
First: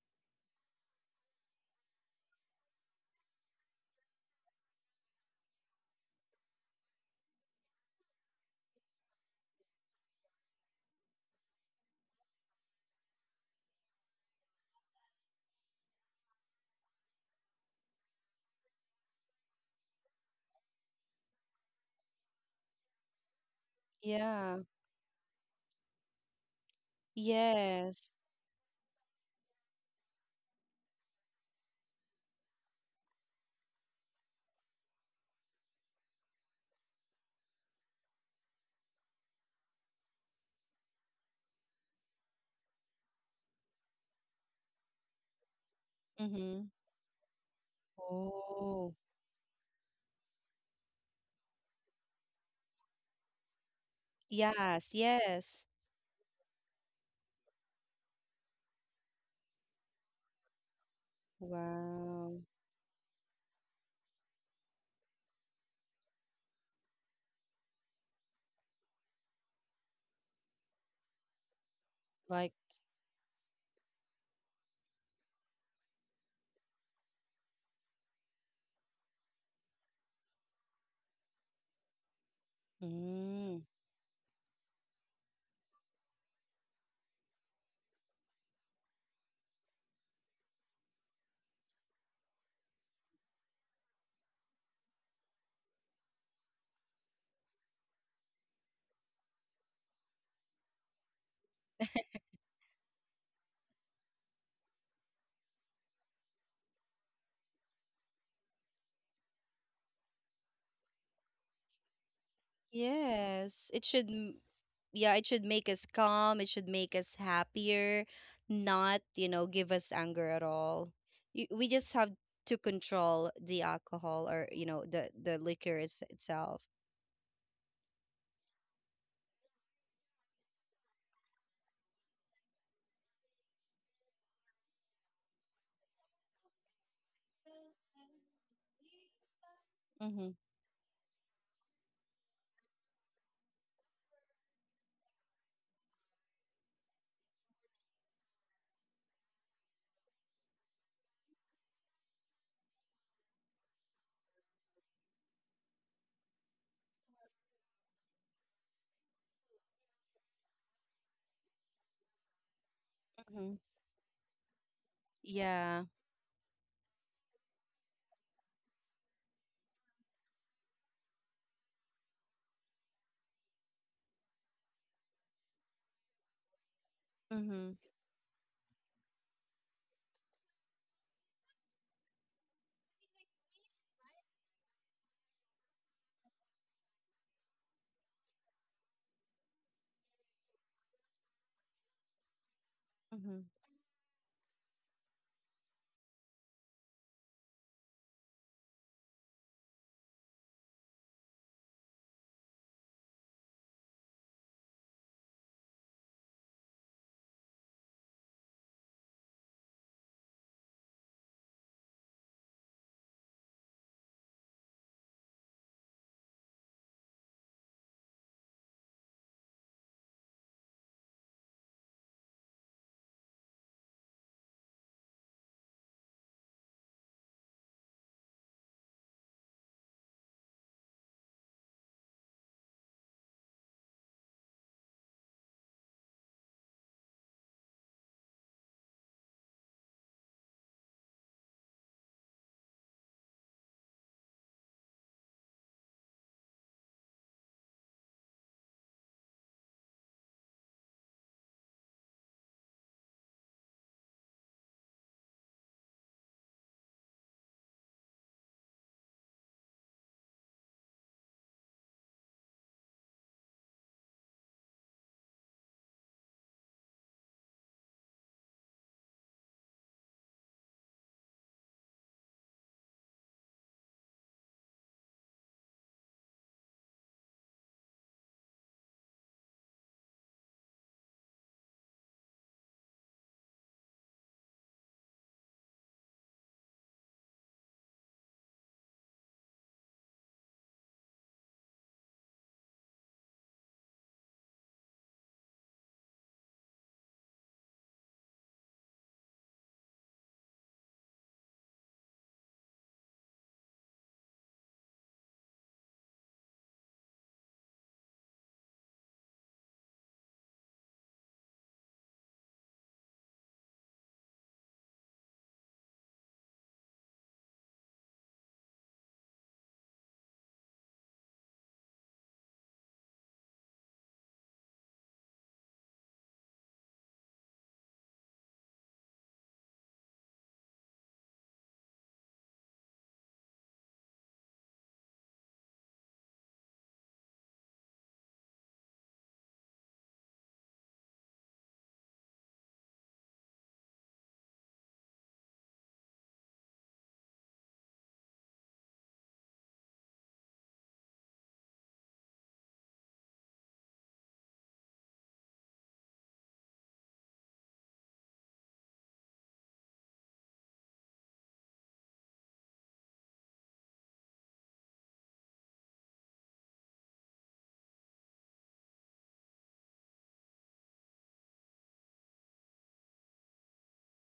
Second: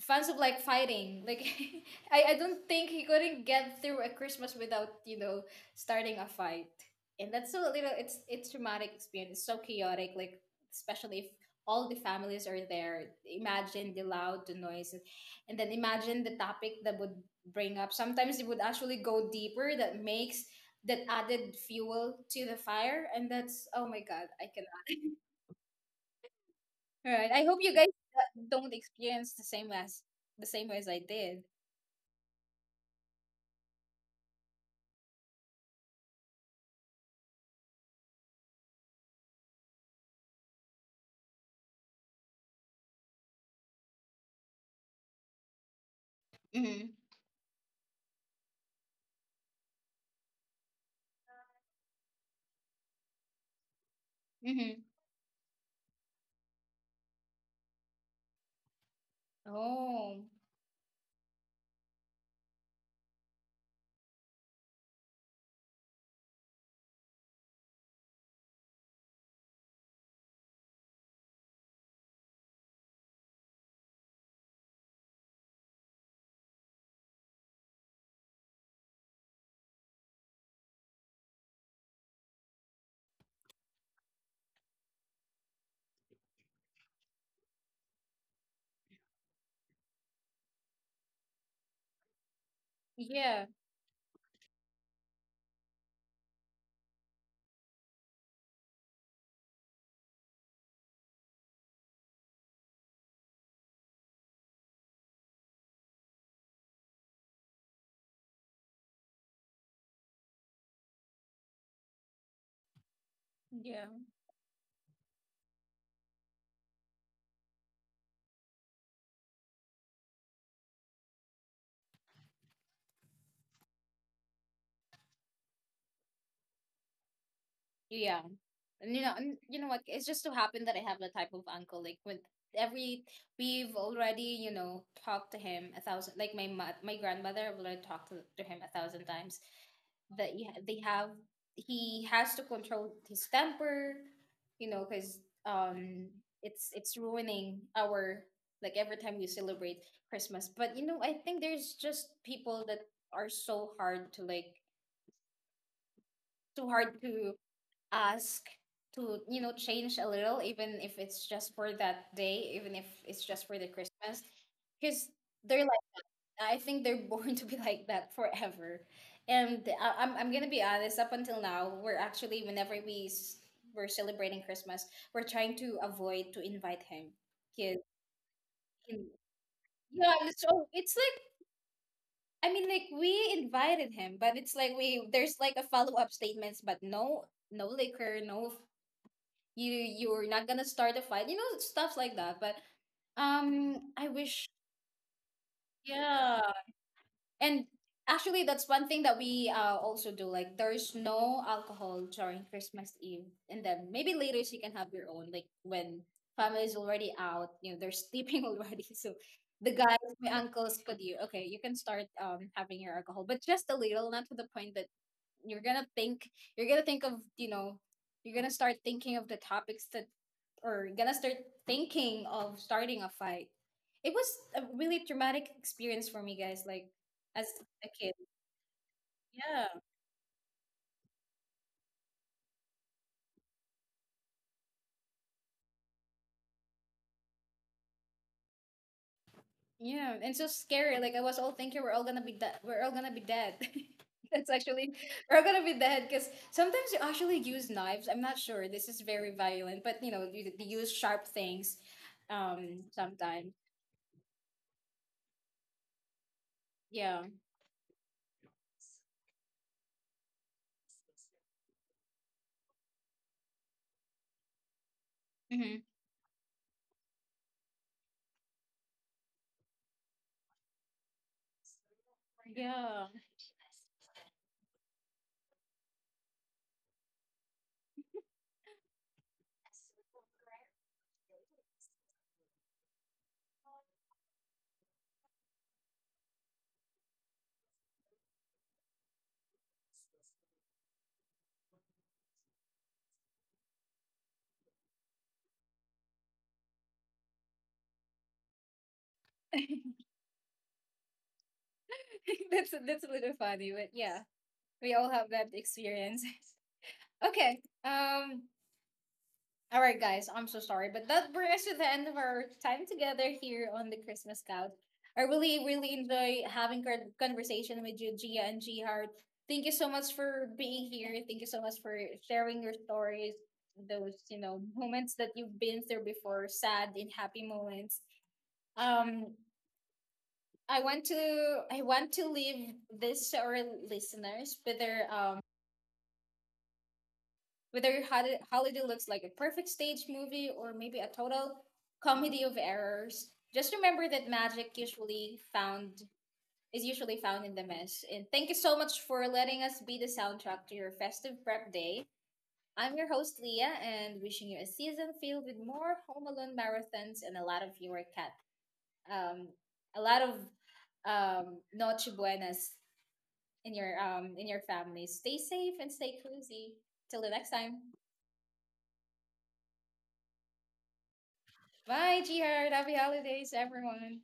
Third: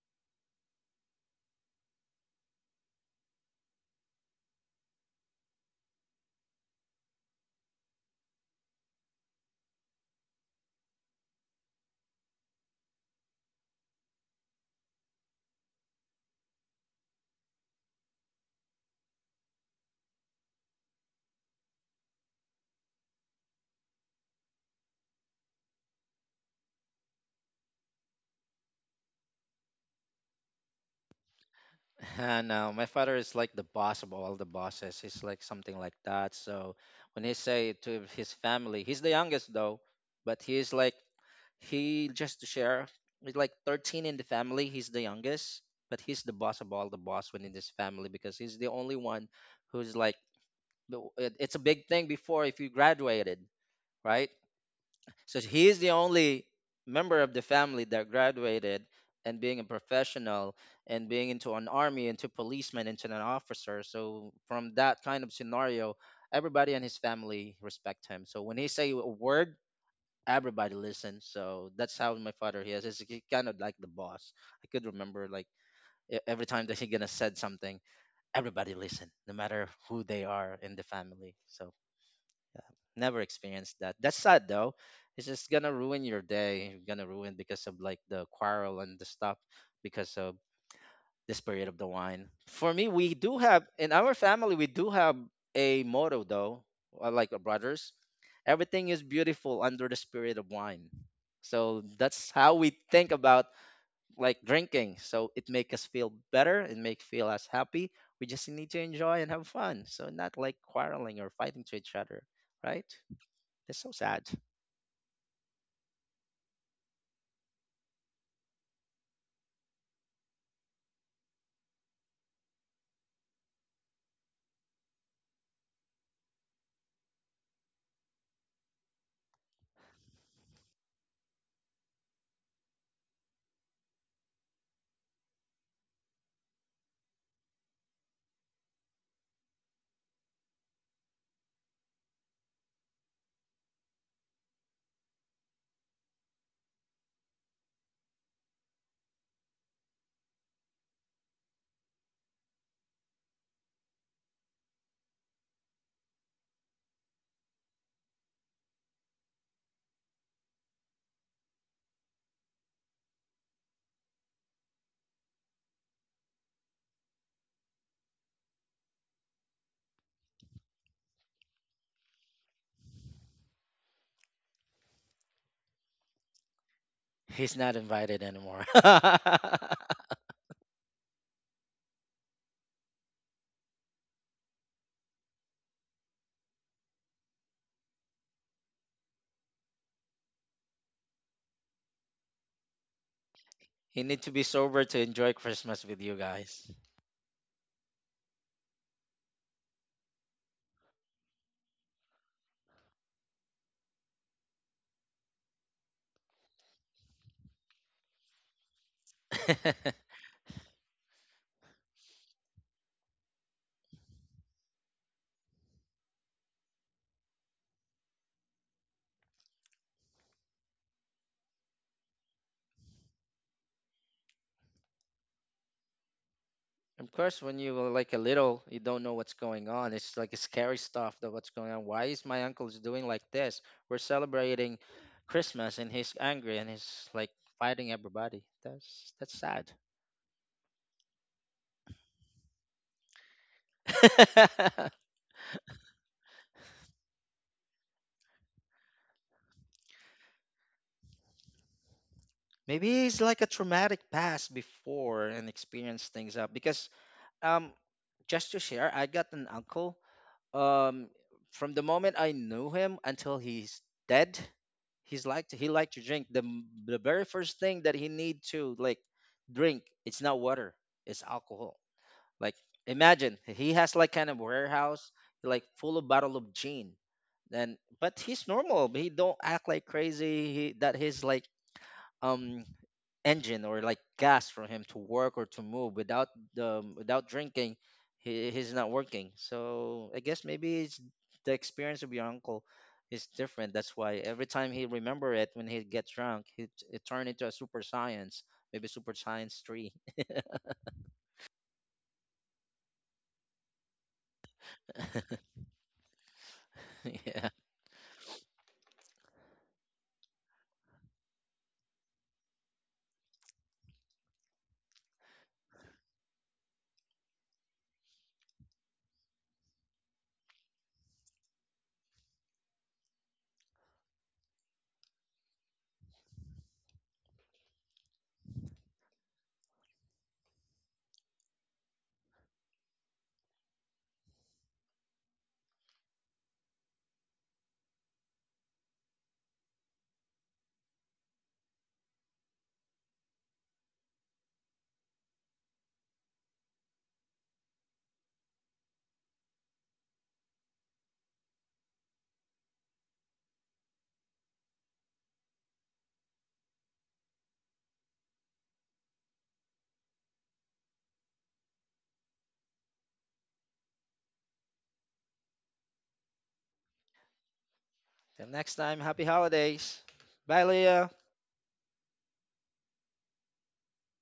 [SPEAKER 1] fans of like fighting. Like I don't think he couldn't get through a Christmas without, starting a fight. And that's so little, it's traumatic experience. It's so chaotic, like especially if all the families are there. Imagine the loud, the noise, and then imagine the topic that would bring up. Sometimes it would actually go deeper, that makes, that added fuel to the fire, and that's, oh my god, I
[SPEAKER 3] Yeah.
[SPEAKER 1] cannot. All right. I hope you guys
[SPEAKER 3] Yes.
[SPEAKER 1] don't experience the same as the same way as I did.
[SPEAKER 2] And no, my father is like the boss of all the bosses. He's like something like that. So when he say to his family, he's the youngest though, but he's like, he just to share, he's like 13 in the family. He's the youngest, but he's the boss
[SPEAKER 3] Mm-hmm.
[SPEAKER 2] of
[SPEAKER 1] Mm-hmm.
[SPEAKER 2] all the boss within this family, because he's the
[SPEAKER 3] Oh.
[SPEAKER 2] only one who's like it's a big thing before if you graduated, right?
[SPEAKER 1] Mm-hmm.
[SPEAKER 3] Yes,
[SPEAKER 2] So
[SPEAKER 3] yes.
[SPEAKER 2] he is the only member of the family that graduated and being a
[SPEAKER 1] Oh,
[SPEAKER 2] professional, and being into an army, into
[SPEAKER 3] Wow.
[SPEAKER 2] policeman, into an officer. So from that kind of scenario, everybody and his family respect him. So when he say a word, everybody listens. So that's how my
[SPEAKER 3] Like,
[SPEAKER 2] father he is. He's kind of like the boss. I could remember, like every time that he gonna said something, everybody listen, no matter who they are in the family. So never
[SPEAKER 3] mm.
[SPEAKER 2] experienced that. That's sad though. It's just gonna ruin your day. Gonna ruin because of like the quarrel and the stuff, because of the spirit of the wine. For me, we do
[SPEAKER 1] yeah,
[SPEAKER 2] have in our family we do have a motto though, like our brothers. Everything is beautiful under the spirit of wine. So that's how we think about like drinking. So it make us feel better. It make feel us happy. We just need to enjoy and have fun. So not like quarreling or fighting to each other, right?
[SPEAKER 3] Yes.
[SPEAKER 2] That's
[SPEAKER 3] It
[SPEAKER 1] yeah,
[SPEAKER 2] so
[SPEAKER 3] should,
[SPEAKER 2] sad.
[SPEAKER 3] yeah, it should make us calm. It should make us happier, not, you know, give us anger at all. You, we just have to control the alcohol, or, you know, the liquor is, itself.
[SPEAKER 1] yeah. And you know what? It's just so happened that I have the type of uncle. Like with every, we've already, talked to him a thousand. Like my mo- my grandmother, I've already talked to him a thousand times.
[SPEAKER 3] Mm-hmm.
[SPEAKER 1] That you ha- they have, he has to control his temper. You know, because um, it's ruining our, like every time we celebrate Christmas. But I think there's just people that are so hard to like, too hard to ask to, you know, change a little, even if it's just for that day, even if it's just
[SPEAKER 3] Mm-hmm.
[SPEAKER 1] for the Christmas. Because they're
[SPEAKER 3] Yeah.
[SPEAKER 1] like, I think they're born to be like that forever. And I'm gonna be honest, up until now, we're actually, whenever we're celebrating Christmas, we're trying to avoid to invite him.
[SPEAKER 2] He's
[SPEAKER 3] Mm-hmm.
[SPEAKER 2] not
[SPEAKER 1] Because,
[SPEAKER 2] invited anymore.
[SPEAKER 1] yeah, so it's like, I mean, like we invited him, but it's like we, there's like a follow-up statements, but no, no liquor, no, you're not gonna start a fight, you know, stuff like that. But
[SPEAKER 3] Mm-hmm.
[SPEAKER 2] He
[SPEAKER 1] I
[SPEAKER 2] need to be
[SPEAKER 1] wish,
[SPEAKER 2] sober to enjoy Christmas with you
[SPEAKER 1] yeah,
[SPEAKER 2] guys.
[SPEAKER 1] and actually that's one thing that we also do, like, there's no alcohol during Christmas Eve, and then maybe later you can have your own, like when family is already out, you know, they're sleeping already. So the
[SPEAKER 2] Of
[SPEAKER 1] guys, my uncles, could you, okay, you can start having your alcohol, but just a little, not to the point that you're gonna think you're gonna think of, you're gonna start thinking of the topics that, or you're gonna start thinking of starting a fight. It was a really traumatic experience for me, guys, like
[SPEAKER 2] course,
[SPEAKER 1] as
[SPEAKER 2] when you
[SPEAKER 1] a
[SPEAKER 2] were
[SPEAKER 1] kid.
[SPEAKER 2] like a little, you don't know what's
[SPEAKER 1] Yeah,
[SPEAKER 2] going on. It's like scary stuff that what's going on. Why is my uncle's doing like this? We're celebrating Christmas and he's angry and he's like fighting everybody. That's sad.
[SPEAKER 1] yeah, and so scary. Like, I was all thinking we're all gonna be dead, we're all gonna be dead. That's actually we're all gonna be dead because sometimes you actually use knives. I'm not sure this is very violent, but you use sharp things,
[SPEAKER 2] Maybe he's like a
[SPEAKER 1] sometimes.
[SPEAKER 2] traumatic past before and experienced things up, because
[SPEAKER 1] Yeah.
[SPEAKER 2] um just to share, I got an uncle um from the moment I knew him until he's dead, he's like he
[SPEAKER 1] Hmm.
[SPEAKER 2] liked to drink. The very first thing that he need to like drink, it's not water, it's alcohol. Like,
[SPEAKER 1] Yeah.
[SPEAKER 2] imagine he has like kind of warehouse like full of bottle of gin. Then but he's normal. He don't act like crazy. He that he's like um engine or like gas for him to work or to move without drinking. He's not working. So I guess maybe it's the experience of your uncle is different. That's why every time he remember it when he gets drunk it turned into a super science. Maybe super science 3.
[SPEAKER 1] That's a little funny, but yeah, we all have that experience.
[SPEAKER 2] Yeah,
[SPEAKER 1] Okay. All right, guys, I'm so sorry, but that brings us to the end of our time together here on the Christmas Couch. I really, really enjoy having conversation with you, Gia and G Heart. Thank you so much for being here. Thank you so much for sharing your stories, those moments that you've been through before, sad and happy moments. Um, I want to leave this to our listeners, whether whether Holiday looks like a perfect stage movie or maybe a total comedy of errors. Just remember that magic usually found is usually found in the mess. And thank you so much for letting us be the soundtrack to your festive prep day. I'm your host Leah, and wishing you a season filled with more home alone marathons and a lot of your cat, um a lot of noche buenas in your, in your family. Stay safe and stay cozy. Till the next time.
[SPEAKER 2] till next time. Happy holidays. Bye, Leah.
[SPEAKER 1] Bye, Jihar. Happy holidays, everyone.